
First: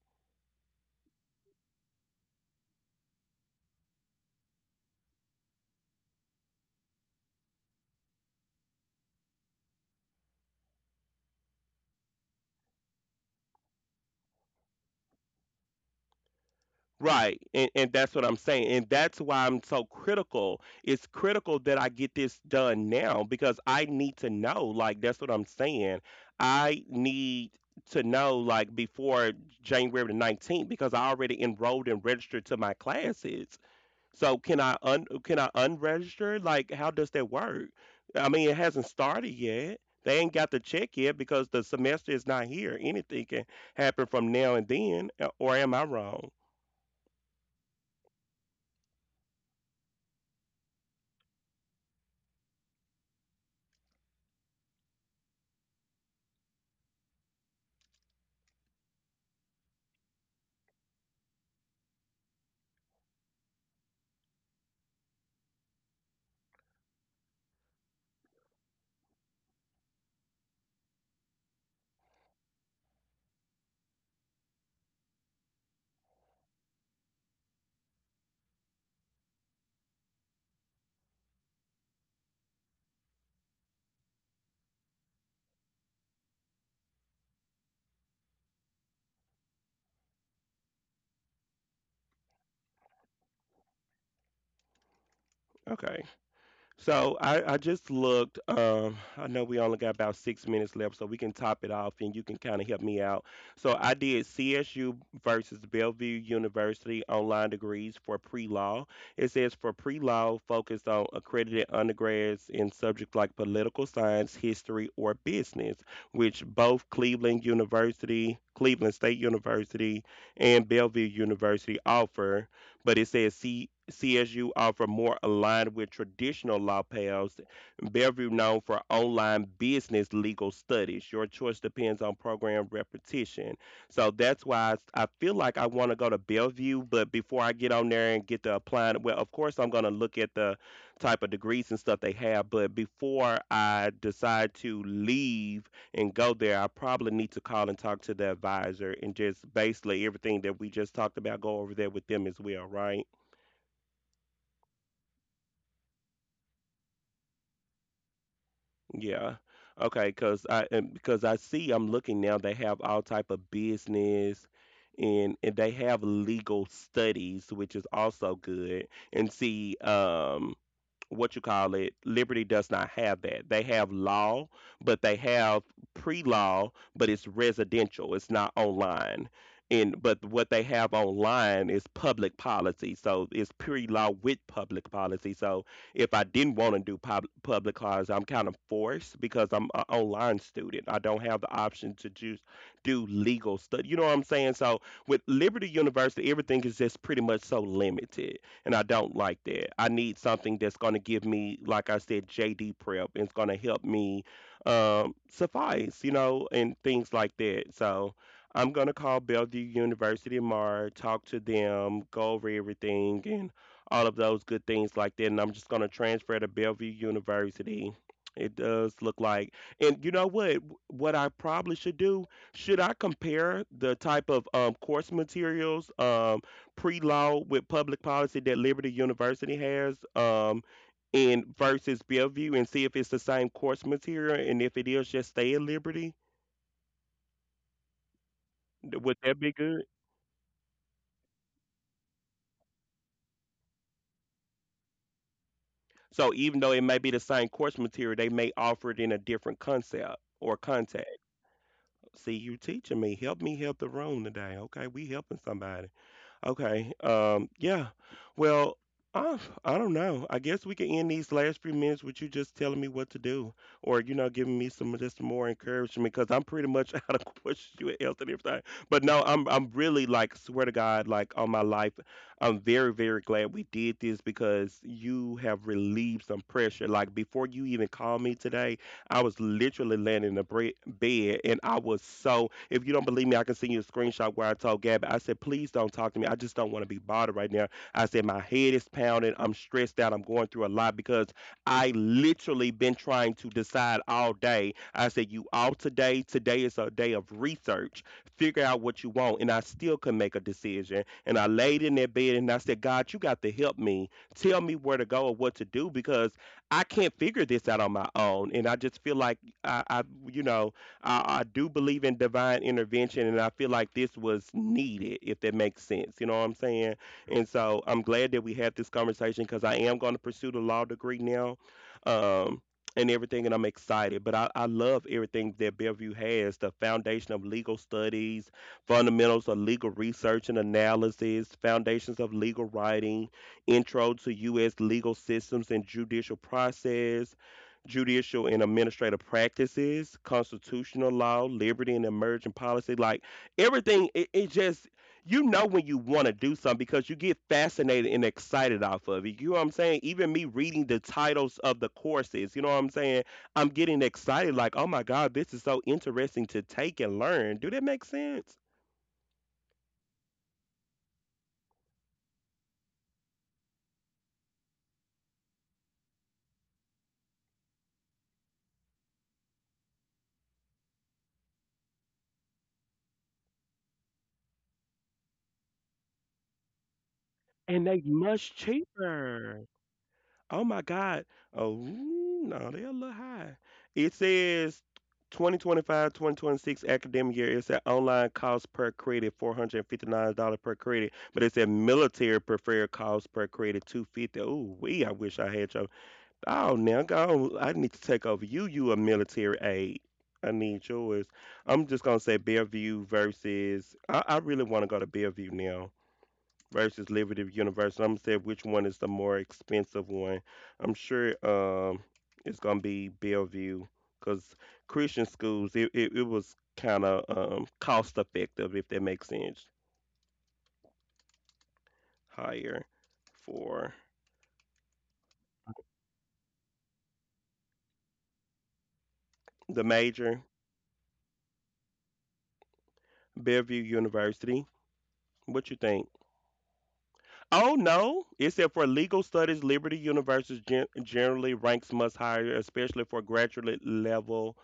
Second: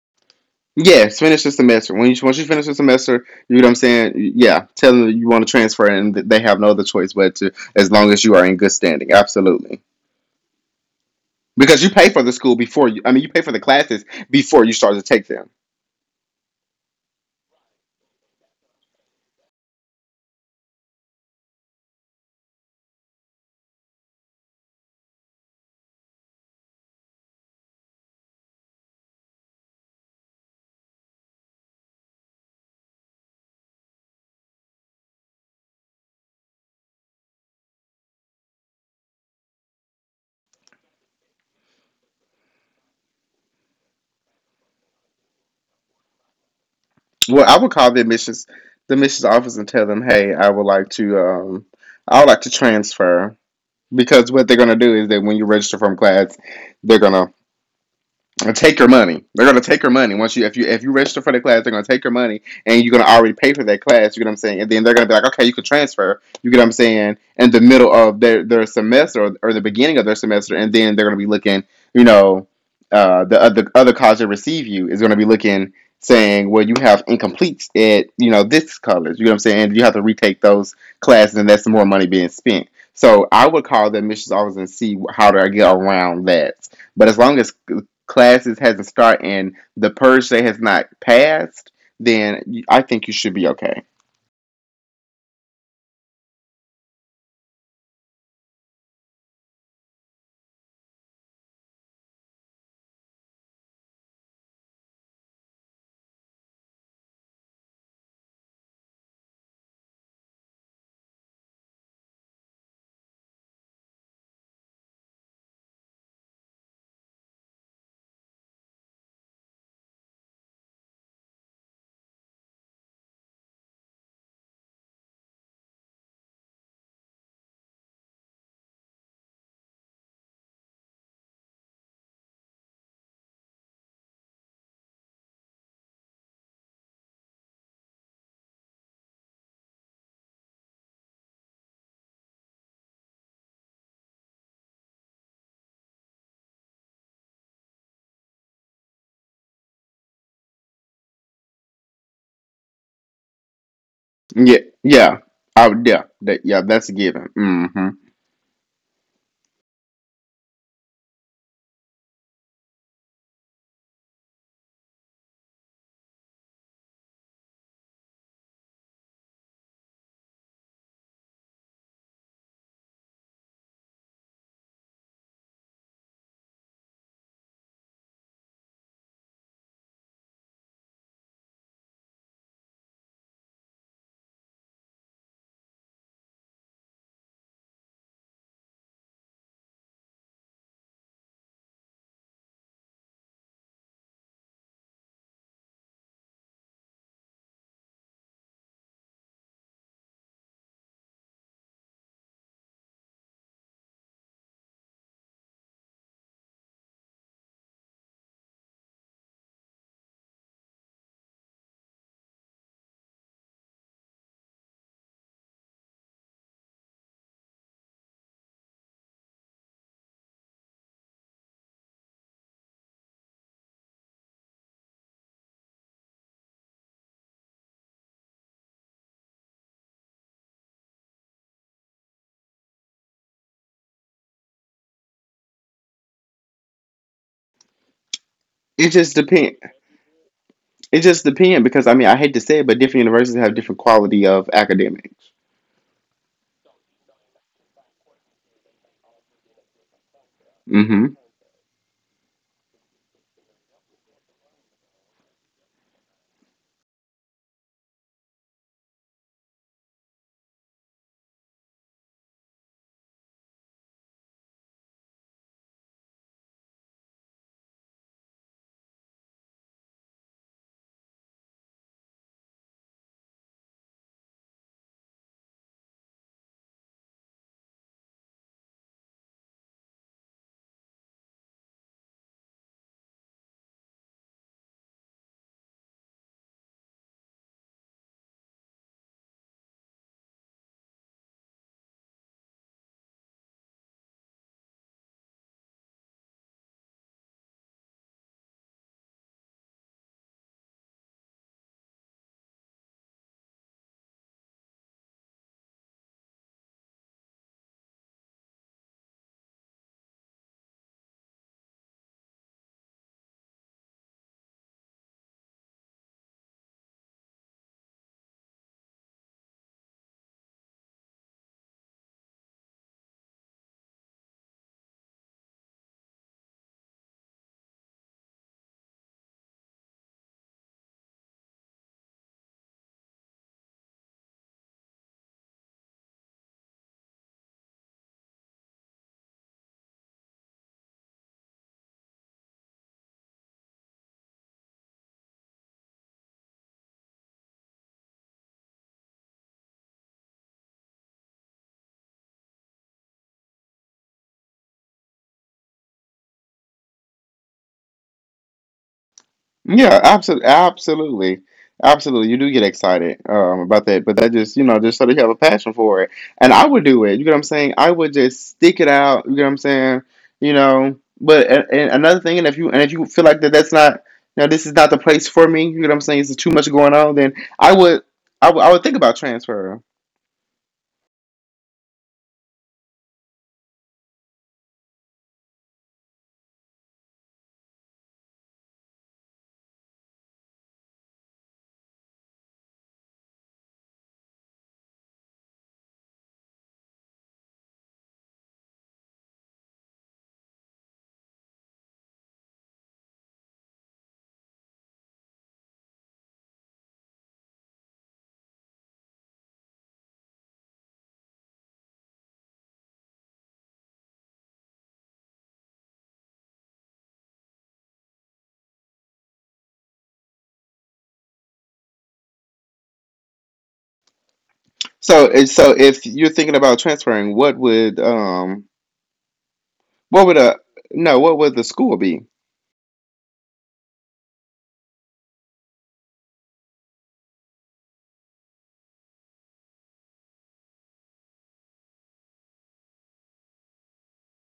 Yes, finish the semester. When you once you finish the semester, you know what I'm saying. Yeah, tell them that you want to transfer, and they have no other choice but to, as long as you are in good standing. Absolutely, because you pay for the school before you. I mean, you pay for the classes before you start to take them. Right. And that's what I'm saying. And that's why I'm so critical. It's critical that I get this done now because I need to know. Like, that's what I'm saying. I need to know, like, before January the 19th because I already enrolled and registered to my classes. So can I un can I unregister? Like, how does that work? I mean, it hasn't started yet. They ain't got the check yet because the semester is not here. Anything can happen from now and then, or am I wrong? Well, I would call the admissions office and tell them, "Hey, I would like to I would like to transfer." Because what they're gonna do is that when you register from class, they're gonna and take your money. They're gonna take your money once you if you if you register for the class, they're gonna take your money and you're gonna already pay for that class. You get what I'm saying? And then they're gonna be like, okay, you can transfer. You get what I'm saying? In the middle of their semester or the beginning of their semester, and then they're gonna be looking, you know, the other college that receive you is gonna be looking saying, well, you have incompletes at, you know, this college. You know what I'm saying? You have to retake those classes, and that's more money being spent. So I would call the admissions office and see how do I get around that. But as long as classes hasn't started and the purge day has not passed, then I think you should be okay. Okay. So I just looked. I know we only got about six minutes left, so we can top it off, and you can kind of help me out. So I did CSU versus Bellevue University online degrees for pre-law. It says for pre-law, focused on accredited undergrads in subjects like political science, history, or business, which both Cleveland University, Cleveland State University, and Bellevue University offer but it says CSU offer more aligned with traditional law paths. Bellevue known for online business legal studies. Your choice depends on program repetition. So that's why I feel like I want to go to Bellevue, but before I get on there and get to applying, well, of course I'm going to look at the type of degrees and stuff they have, but before I decide to leave and go there, I probably need to call and talk to the advisor and just basically everything that we just talked about go over there with them as well, right? Yeah, I would, yeah, that's a given. Hmm. Yeah. Okay, cuz I and because I see I'm looking now they have all type of business and they have legal studies, which is also good. And see what you call it, Liberty does not have that. They have law, but they have pre-law, but it's residential. It's not online. And but what they have online is public policy. So it's pre-law with public policy. So if I didn't want to do public cars, I'm kind of forced because I'm an online student. I don't have the option to just do legal study. You know what I'm saying? So with Liberty University, everything is just pretty much so limited and I don't like that. I need something that's going to give me, like I said, JD prep, and it's going to help me suffice, you know, and things like that. So I'm going to call Bellevue University tomorrow, talk to them, go over everything, and all of those good things like that. And I'm just going to transfer to Bellevue University. It does look like, and you know what? What I probably should do, should I compare the type of course materials pre-law with public policy that Liberty University has in versus Bellevue and see if it's the same course material and if it is just stay at Liberty? It Would just that be depends. good? It just depends because I mean I hate to say it, but different universities have different quality of academics. So even though it may be the same course material, they may offer it in a different concept or context. Hmm. See, you teaching me. Help me help the room today. Okay, we helping somebody. Okay. Yeah. Well, I, I don't know. I guess we can end these last few minutes with you just telling me what to do or, giving me some just more encouragement because I'm pretty much out of questions you health and everything. But no, I'm really like swear to God, like on my life, I'm very, very glad we did this because you have relieved some pressure. Like before you even called me today, I was literally laying in the bed and I was so if you don't believe me, I can send you a screenshot where I told Gabby, I said, please don't talk to me. I just don't want to be bothered right now. I said, my head is pounding. I'm stressed out. I'm going through a lot because I literally been trying to decide all day. I said, you out today. Today is a day of research. Figure out what you want. And I still could make a decision. And I laid in that bed and I said, God, you got to help me. Tell me where to go or what to do because I can't figure this out on my own. And I just feel like I you know, I do believe in divine intervention, and I feel like this was needed, if that makes sense. You know what I'm saying? And so I'm glad that we had this conversation because I am going to pursue the law degree now. Um, and everything, and I'm excited. But I love everything that Bellevue has, the foundation of legal studies, fundamentals of legal research and analysis, foundations of legal writing, intro to U.S. legal systems and judicial process, judicial and administrative practices, constitutional law, liberty and emerging policy, like everything. It just you know when you want to do something because you get fascinated and excited off of it. You know what I'm saying? Even me reading the titles of the courses, you know what I'm saying? I'm getting excited, like, oh my god, this is so interesting to take and learn. Do that make sense? Yeah, absolutely, absolutely. You do get excited about that, but that just, you know, just so that you have a passion for it. And I would do it. You get what I'm saying? I would just stick it out. You get what I'm saying? You know. But and another thing, and if you feel like that that's not now this is not the place for me. You get what I'm saying? It's too much going on. Then And they much I would think about cheaper. transferring. Oh my God. Oh, no, they're a little high. It says 2025 2026 academic year. It's said online cost per credit $459 per credit, but it said military preferred cost per credit 250. Oh, we, I wish I had your. Oh, now go. I need to take over you. You a military aide. I need yours. I'm just going to say Bellevue versus. I really want to go to Bellevue now versus Liberty University. I'm gonna say which one is the more expensive one. I'm sure it's gonna be Bellevue because Christian schools it was kind of cost effective if that makes sense, higher for So so if you're thinking about transferring, the what would major. a no what would the school be? Bellevue University. What you think? Oh no! It said for legal studies, Liberty University generally ranks much higher, especially for graduate level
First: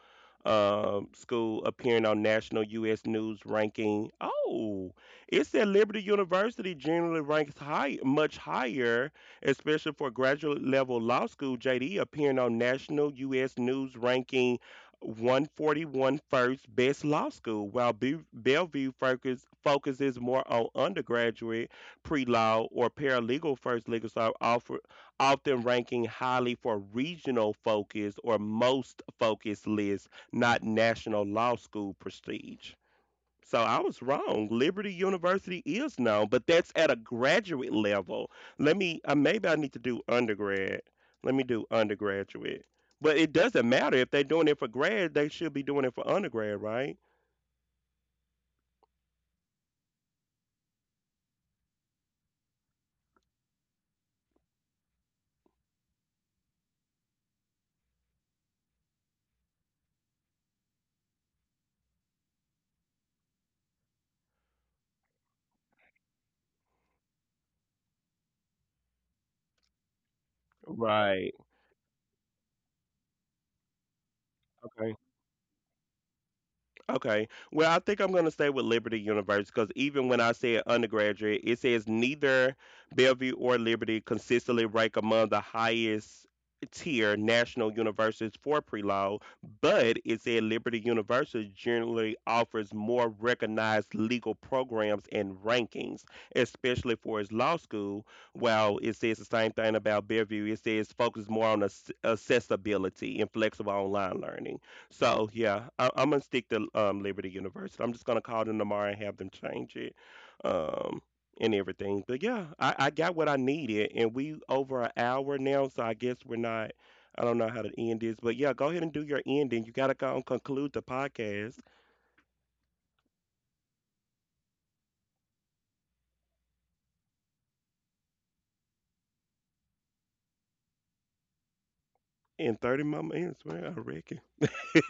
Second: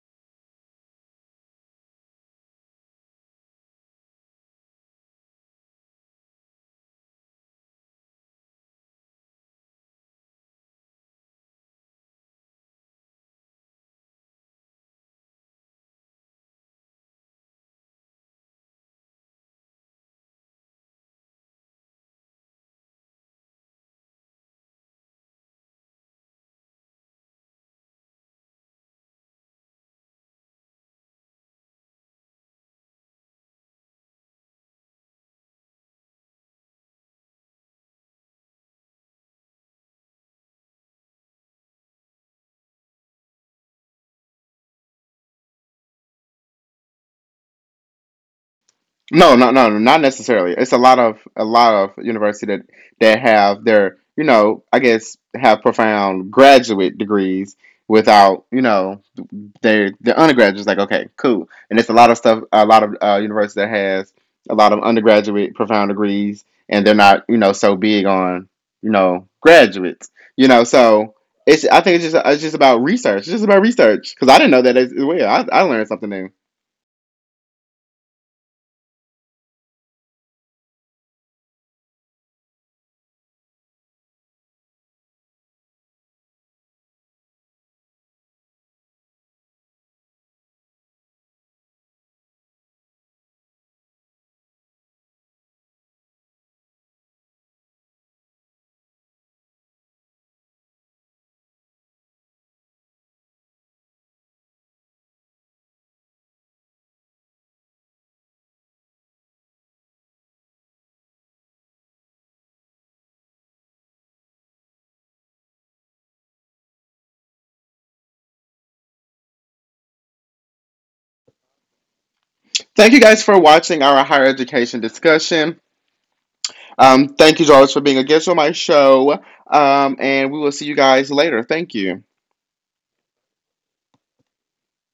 school appearing on national U.S. news ranking. Oh, it said Liberty University generally ranks high, much higher, especially for graduate level law school JD appearing on national U.S. news ranking 141 first best law school, while Bellevue focuses more on undergraduate pre-law or paralegal first legal are offer, often ranking highly for regional focus or most focused lists, not national law school prestige. So I was wrong. Liberty University is known, but that's at a graduate level. Let me, maybe I need to do undergrad. Let me do undergraduate. But it doesn't matter if they're doing it for grad, they should be doing it for undergrad, right? No, no, no, no, not necessarily. It's a lot of university that that have their, you know, I guess have profound graduate degrees without, you know, their undergraduates like okay, cool. And it's a lot of stuff a lot of universities that has a lot of undergraduate profound degrees and they're not, you know, so big on, you know, graduates. You know, so Right. it's I think it's just about research. It's just about research cuz I didn't know that as well. I learned something new. Okay. Well, I think I'm going to stay with Liberty University because even when I said undergraduate, it says neither Bellevue or Liberty consistently rank among the highest tier national universities for pre-law, but it said Liberty University generally offers more recognized legal programs and rankings, especially for its law school. While it says the same thing about Bellevue, it says focus more on accessibility and flexible online learning. So yeah, I'm gonna stick to Liberty University. I'm just gonna call them tomorrow and have them change it, um, and everything. But yeah, I got what I needed, and we over an hour now, so I guess we're not. I don't know how to end this, but yeah, go ahead and do your ending. You gotta go and conclude the podcast Thank you guys for watching our higher education discussion. Thank you, George, for being a guest on my show. And we will see you guys later. Thank you. in 30 more minutes, well, I reckon.